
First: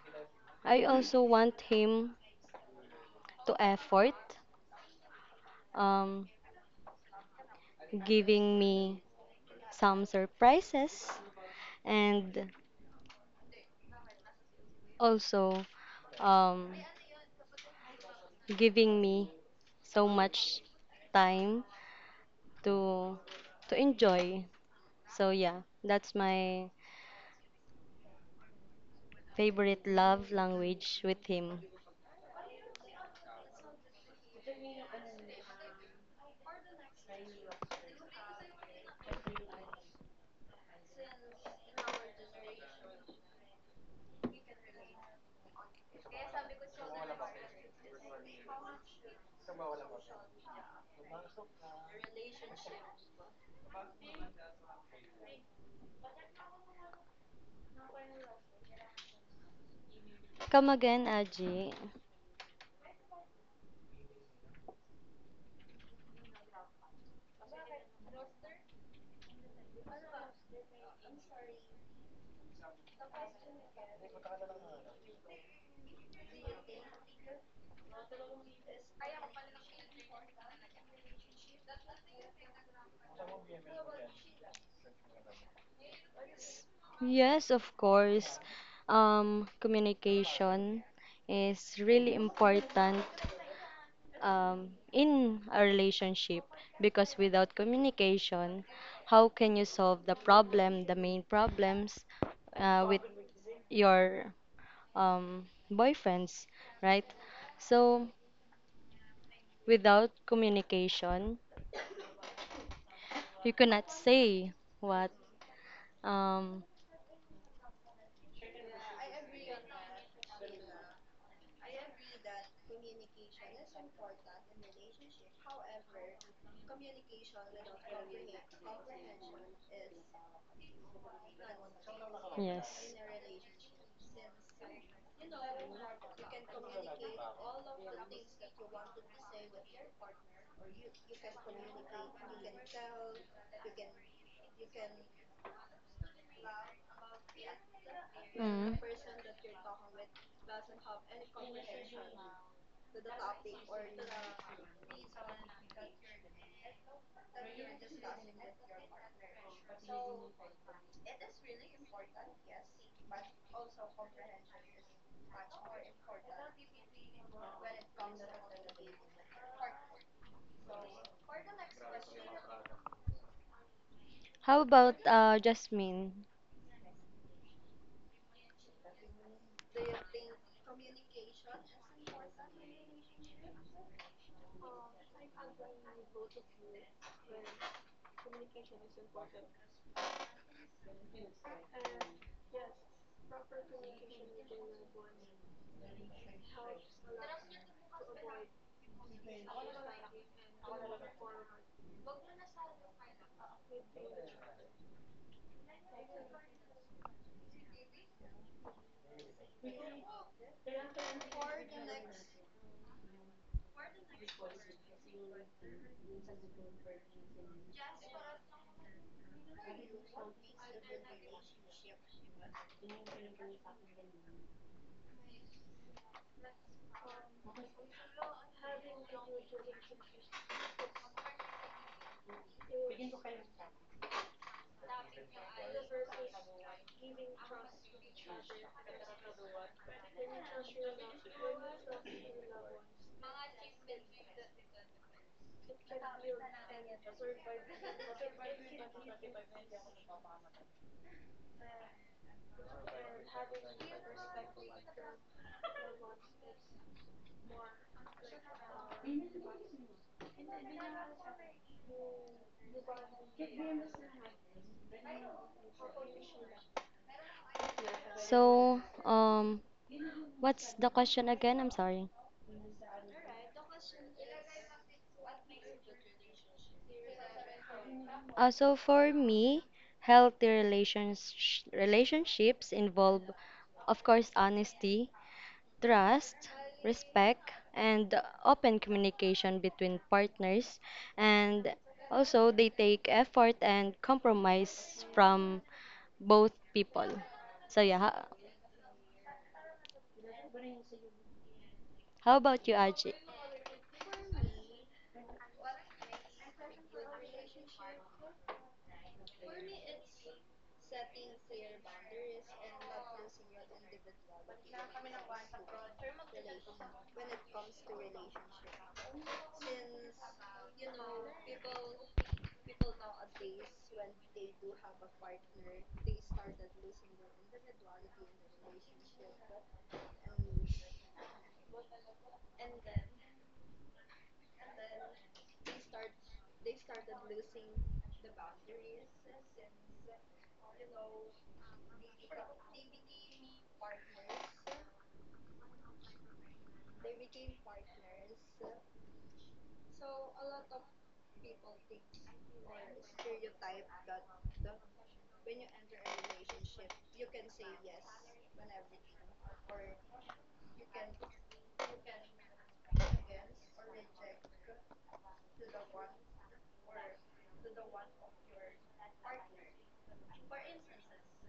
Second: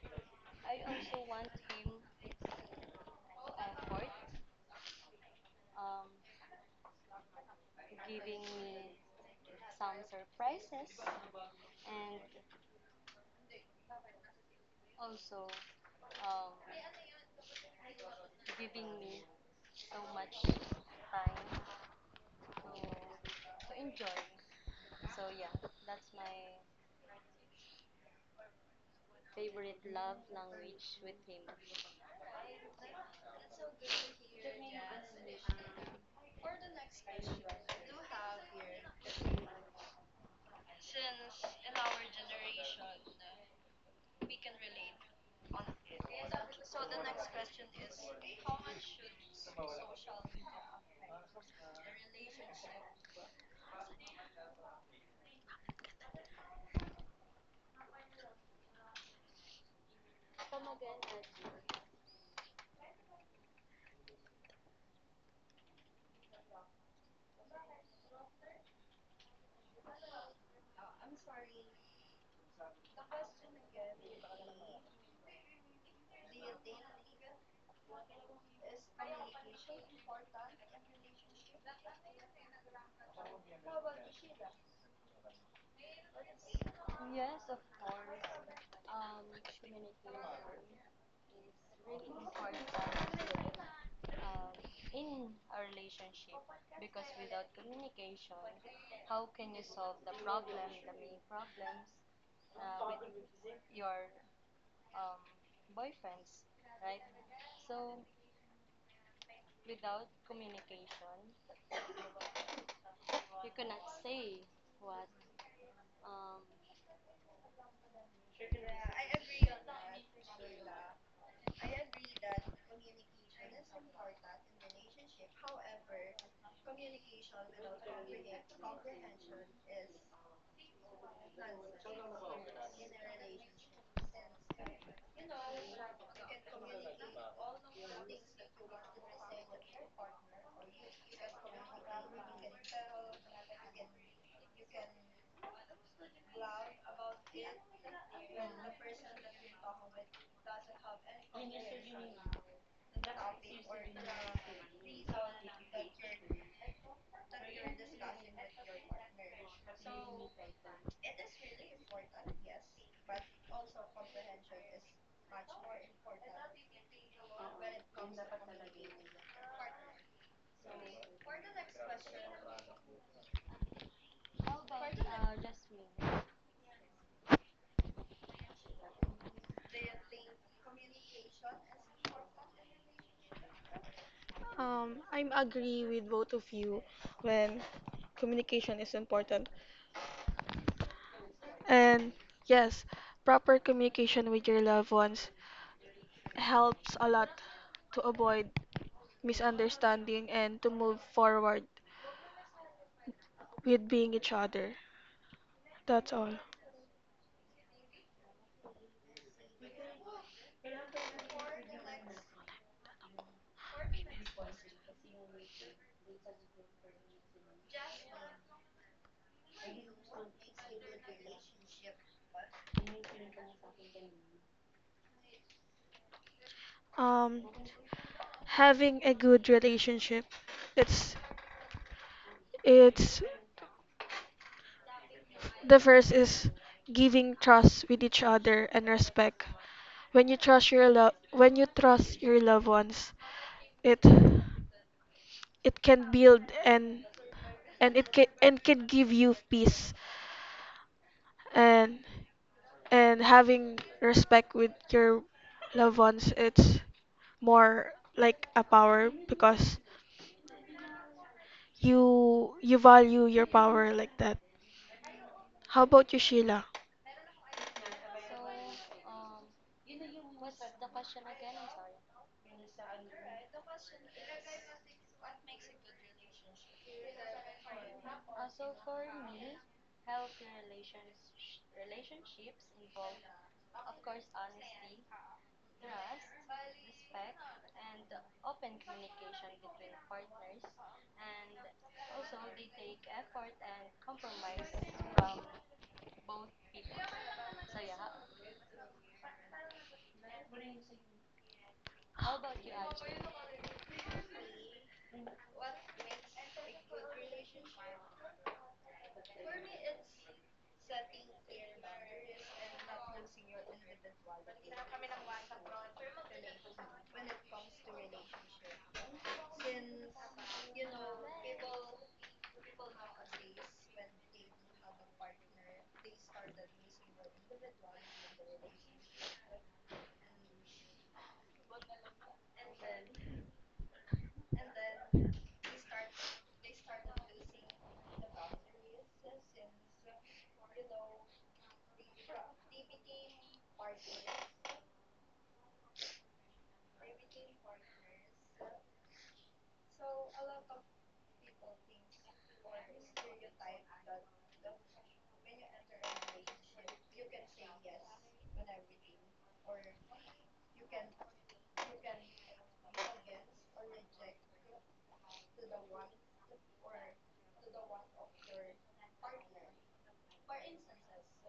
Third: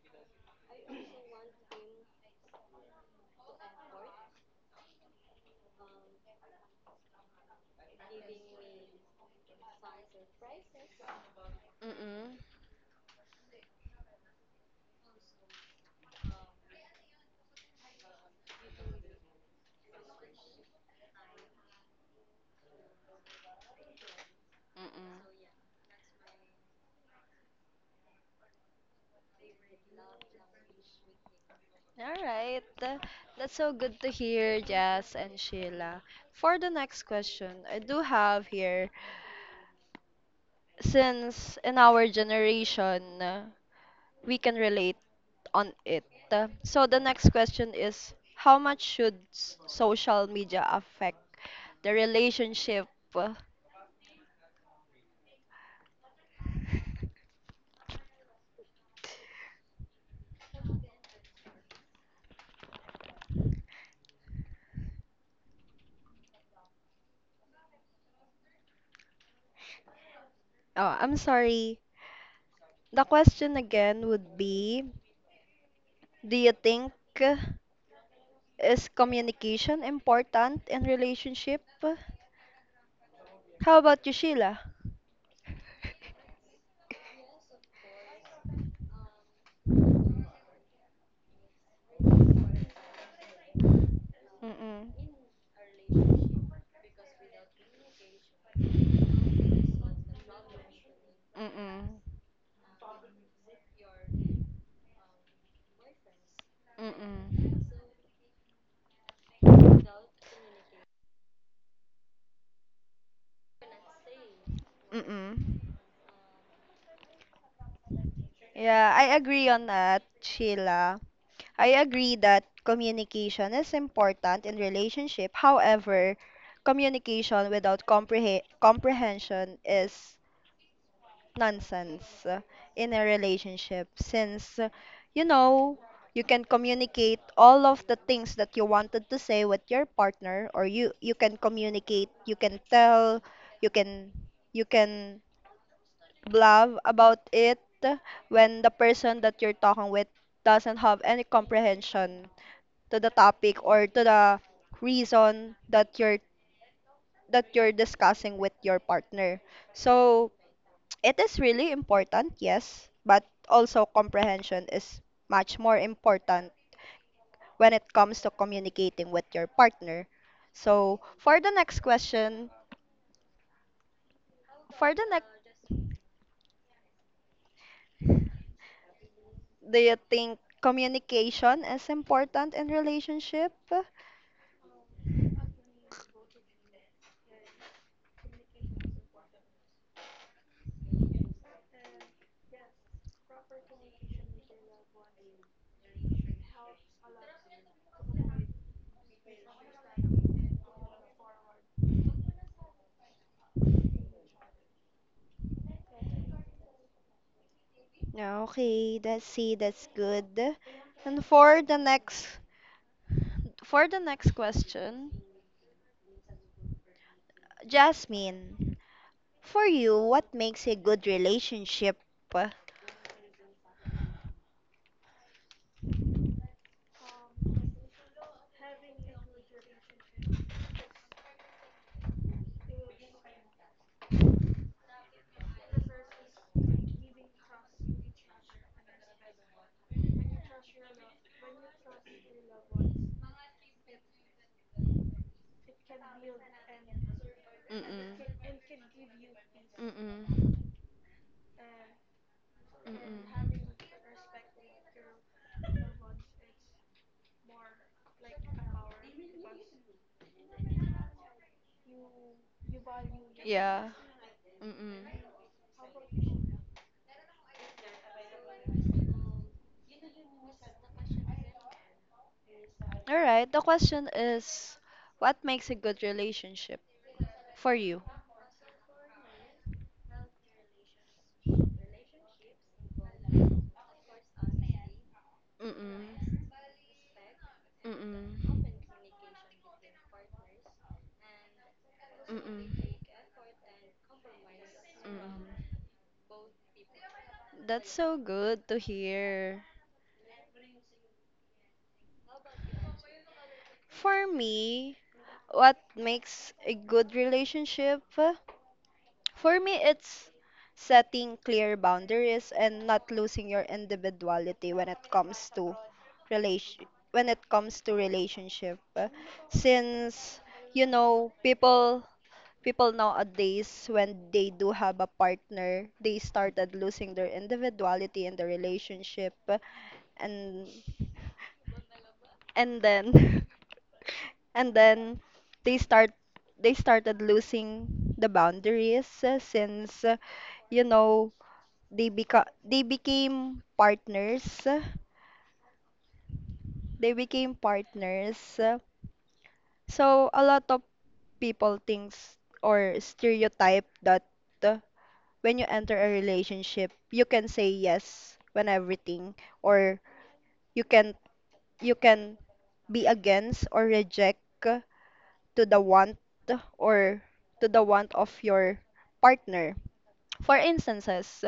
C: I also want him to effort, um, giving me some surprises,
A: Mm-mm.
C: and also, um, giving me so much time to to enjoy. So
A: Mm-mm.
C: yeah, that's my favorite love language with him.
A: All right. That's so good to hear, Jazz and Sheila. For the next question, I do have here, since in our generation, we can relate on it. So the next question is, how much should social media affect the relationship? uh,
C: Come again, Aji.
A: Oh, I'm sorry. The question again would be, do you think uh, is communication important in relationship? How about you, Sheila?
C: Yes, of course. Communication is really important,
A: Mm-mm.
C: in a relationship because without communication, how can you solve the problem, the main
A: Mm-mm.
C: problems, with your, um, boyfriends, right?
A: Mm-mm.
C: So without communication, you cannot say what.
A: Mm-mm.
C: Um,
A: Yeah, I agree on that, Sheila. I agree that communication is important in relationship. However, communication without comprehension is nonsense in
C: yes.
A: a relationship since you know you can communicate all of the things that you wanted to say with your partner, or you can communicate, you can tell, you can you can blab about it when the
C: Mm.
A: person that you're talking with doesn't have any comprehension to the topic or to the reason that you're discussing with your partner. So it is really important, yes, but also comprehension is much more important when it comes to communicating with your partner. So, for the next question,
C: How
A: for
C: about
A: the next,
C: Jasmine?
A: do you think communication is important in relationship?
B: I'm agree with both of you when communication is important. And yes, proper communication with your loved ones helps a lot to avoid misunderstanding and to move forward with being each other. That's all.
A: Okay, that's good. And for the next question, Jasmine, for you, what makes a good relationship?
B: Um, having a good relationship. It's it's the first is giving trust with each other and respect. When you trust your when you trust your loved ones, it it
A: Mm-mm.
B: can build, and it can and can give you peace,
A: Mm-mm.
B: and and
A: Mm-mm.
B: having respect with your loved ones, it's more like a power because you value your
A: Yeah.
B: power like that.
A: Mm-mm.
B: How about you, Sheila?
C: So, what's the question again? I'm sorry.
A: All right. The question is, what makes a good relationship for you?
C: So for me, healthy relationships involve, of course, honesty, trust,
A: Mm-mm.
C: respect, and
A: Mm-mm.
C: open communication between partners. And also, they
A: Mm-mm.
C: take effort and compromise from
A: Mm-mm.
C: both people. So
A: That's
C: yeah,
A: so good to hear.
C: how about you, Aji?
A: For me, what makes a good relationship? For me, it's setting clear boundaries and not losing your individuality when it comes to relation when it comes to relationship. Since you know people people nowadays, when they do have a partner, they started losing their individuality in the relationship, and and then and then they start they started losing the boundaries, since you know they beca they became partners. They became partners. So a lot of people thinks or stereotype that uh, when you enter a relationship, you can say yes when everything, or you can you can be against or reject to the want, or to the want of your partner. For instances,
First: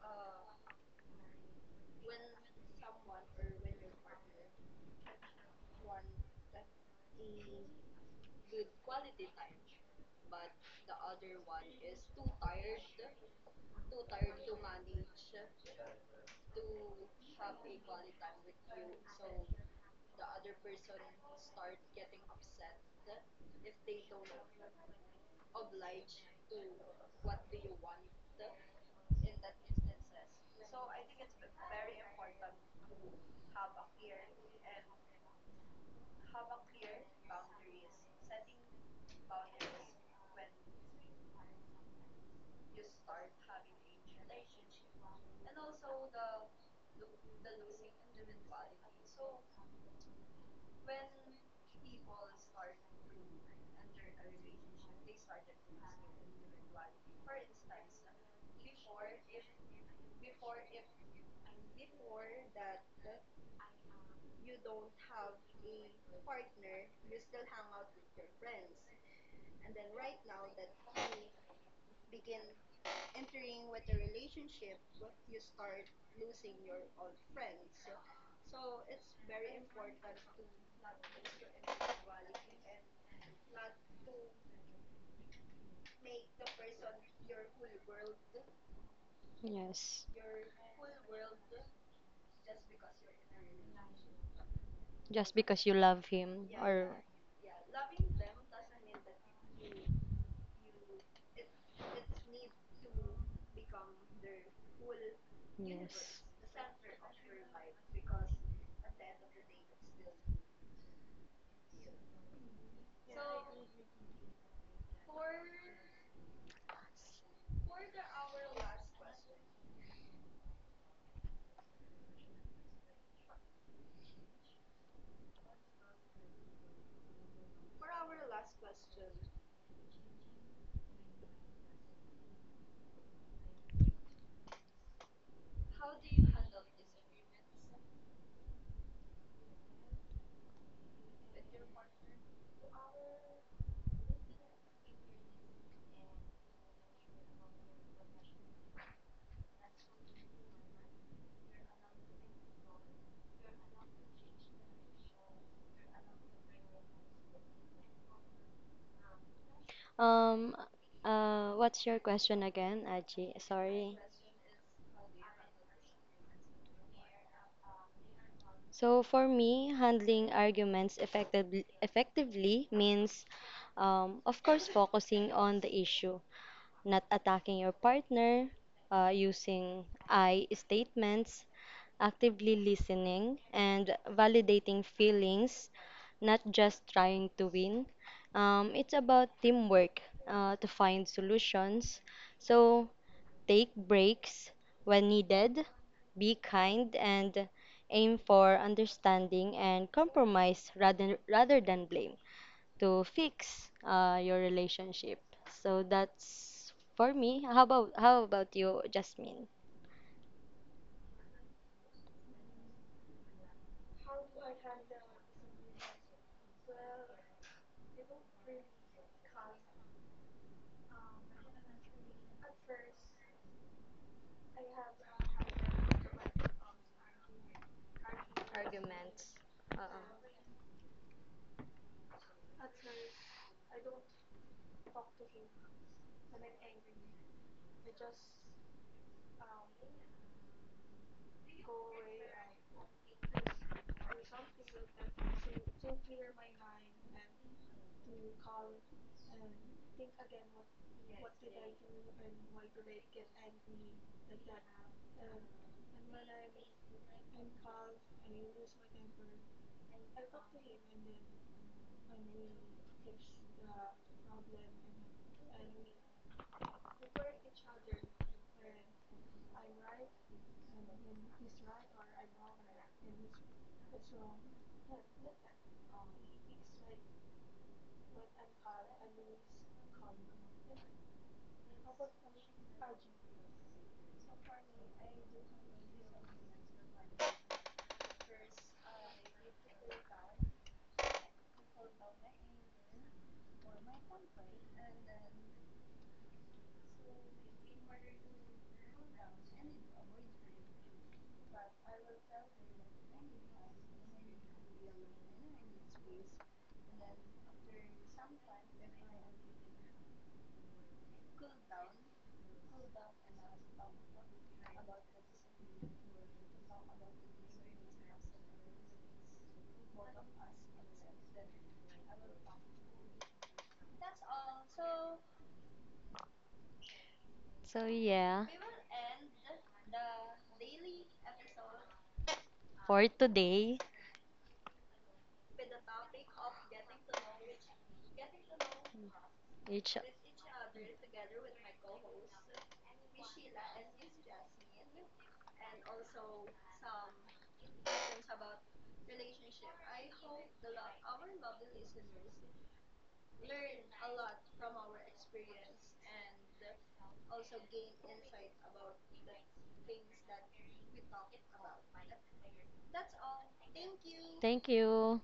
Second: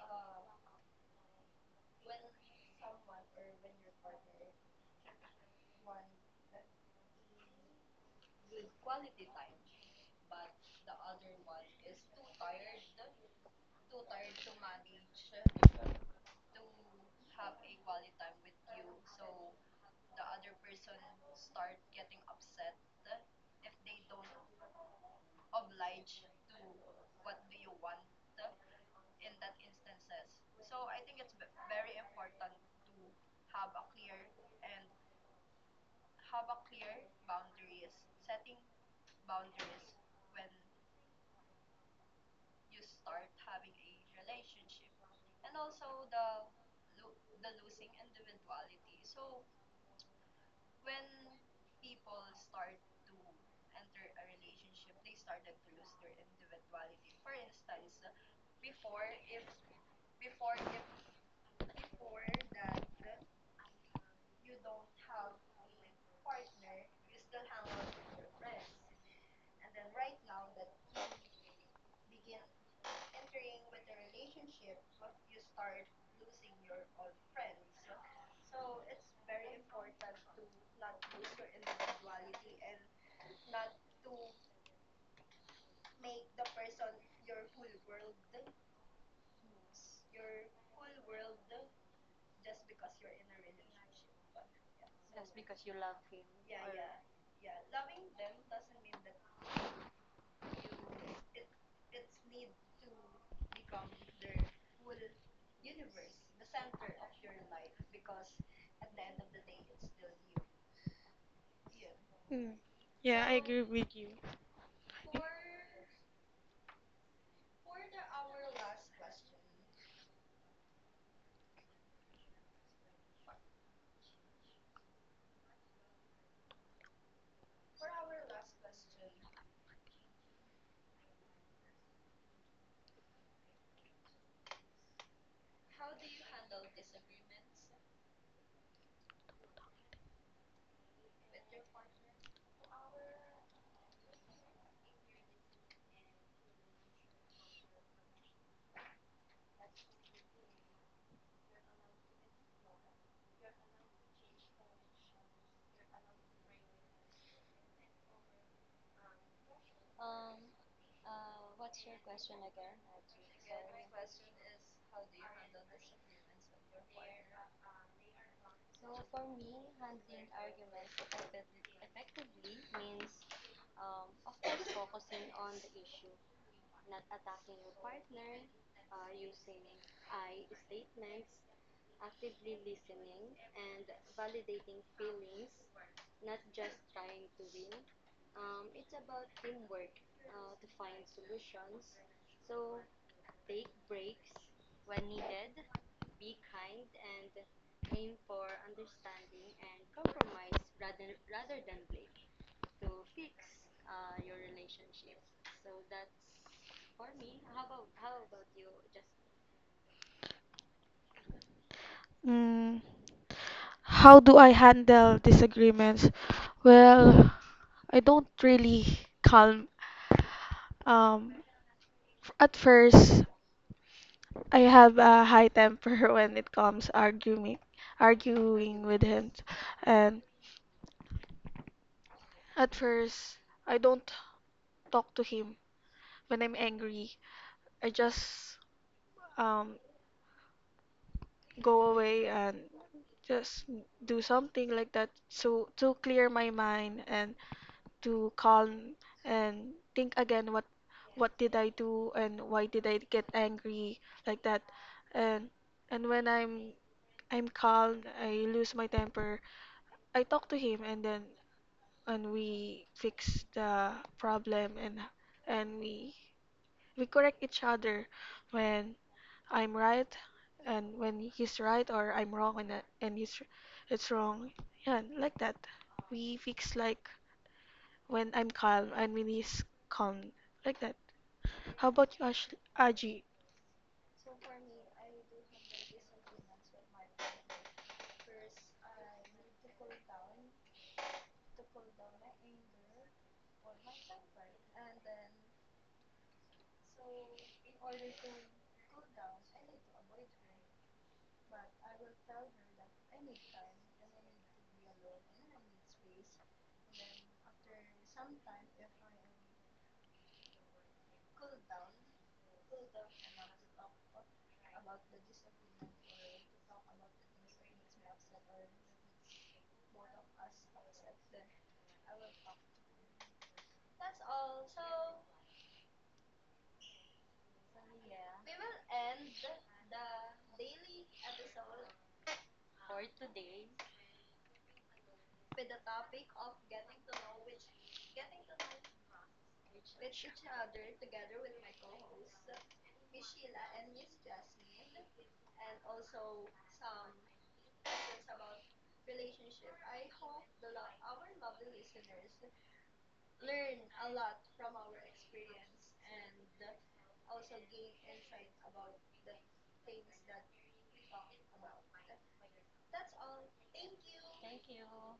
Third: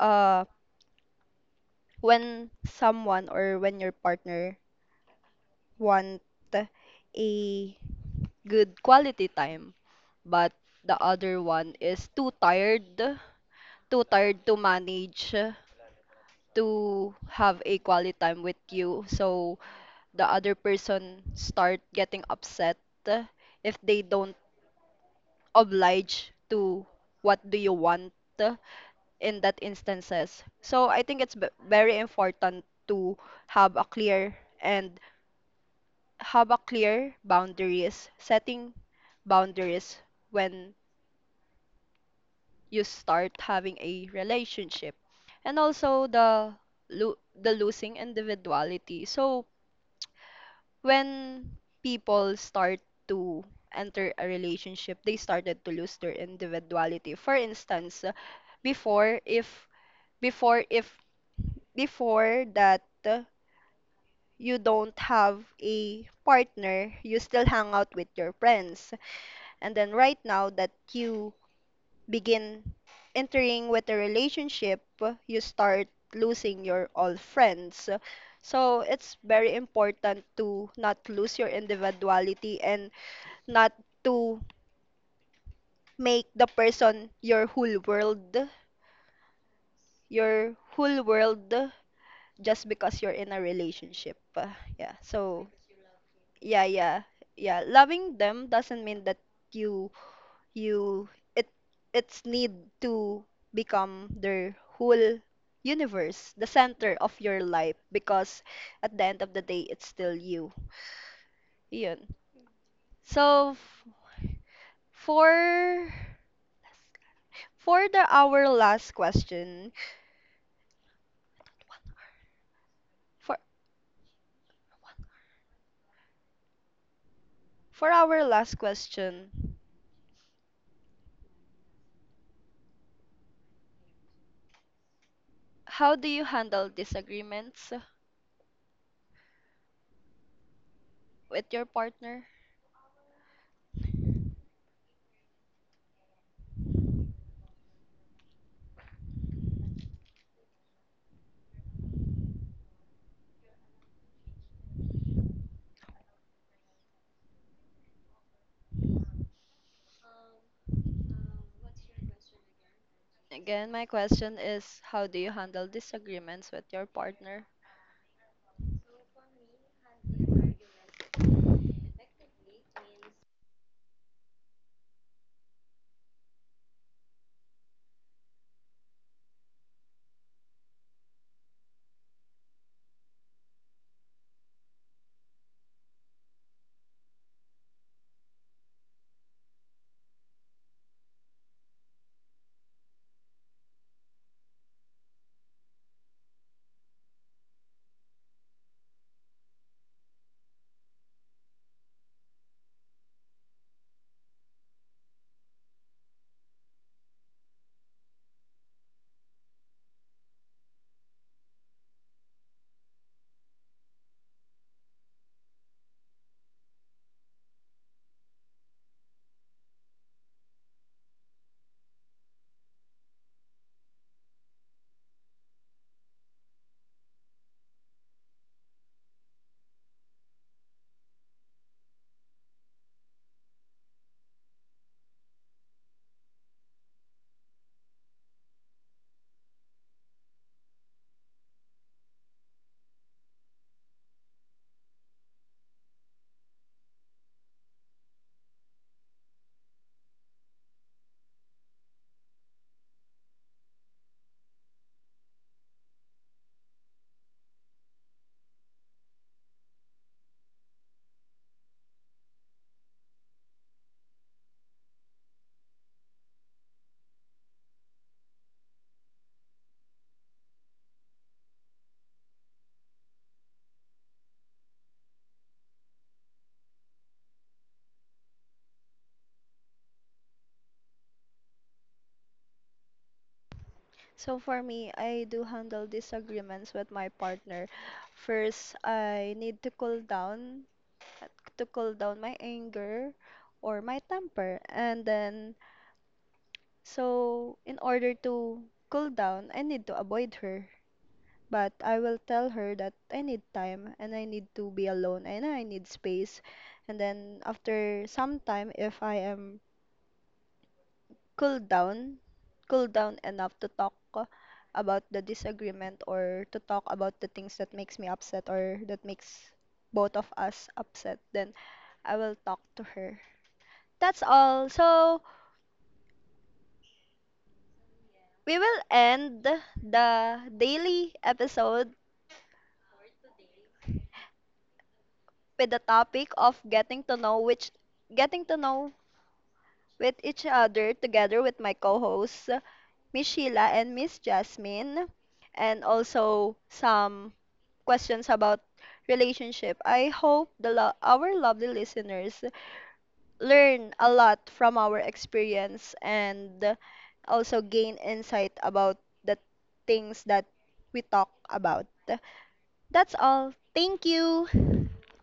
A: uh, when someone, or when your partner want a good quality time, but the other one is too tired to manage to have a quality time with you. So the other person start getting upset if they don't oblige to what do you want in that instances. So I think it's very important to have a clear and have a clear boundaries, setting boundaries when you start having a relationship, and also the the losing individuality. So when people start to enter a relationship, they started to lose their individuality. For instance, before if before if before that, you don't have a partner, you still hang out with your friends, and then right now that you begin entering with a relationship, you start losing your old friends. So it's very important to not lose your individuality and not to make the person
C: Yes,
A: your whole world just because you're in a relationship. Yeah.
C: just
A: So,
C: because you love him,
A: yeah,
C: or
A: yeah. Yeah, loving them doesn't mean that you you it it's need to become their whole
C: yes.
A: universe, the center of your life, because at the end of the day it's still you. Yun.
B: Mm. Yeah, I
A: So
B: agree
A: f-
B: with you.
A: for for the our last question, for for our last question, how do you handle disagreements with your partner?
C: Um, what's your question again, Aji?
A: Again, my
C: Sorry.
A: question is, how do you handle disagreements with your partner?
C: So for me, handling arguments effectively, means, of course, focusing on the issue, not attacking your partner, using I statements, actively listening, and validating feelings, not just trying to win. It's about teamwork to find solutions. So take breaks when needed, be kind, and aim for understanding and compromise rather than blame to fix your relationship. So that's for me. How about you, Jasmine?
B: Mm, how do I handle disagreements? Well, I don't really calm. um at first, I have a high temper when it comes arguing, arguing with
C: Argument.
B: him.
C: Oo.
B: And at first, I don't talk to him when I'm angry. I just um, go away and just do something like that so to clear my mind and to calm and think again what did I do and why did I get angry like that. and and when I'm calm, I lose my temper. I talk to him, and then and we fix the problem, and we correct each other when I'm right and when he's right, or I'm wrong and and he's it's wrong. Yeah, like that. We fix like when I'm calm and when he's calm. Like that. How about you, Ash Aji?
A: So for me, I do handle disagreements with my partner. First, I need to cool down my anger or my temper. And then, so in order to cool down, I need to avoid her. But I will tell her that I need time and I need to be alone and I need space. And then after some time, if I am cool down, cool down enough to talk about the disagreement, or to talk about the things that makes me upset or that makes both of us upset, then I will talk to her. That's all. So
C: So yeah,
A: we will end the daily episode
C: for today,
A: with the topic of getting to know
C: each
A: with each other, together with my co-hosts, Miss Sheila and Miss Jasmine, and also some questions about relationship. I hope our lovely listeners learn a lot from our experience and also gain insight about the things that we talk about. That's all. Thank
C: thank
A: you.
C: you.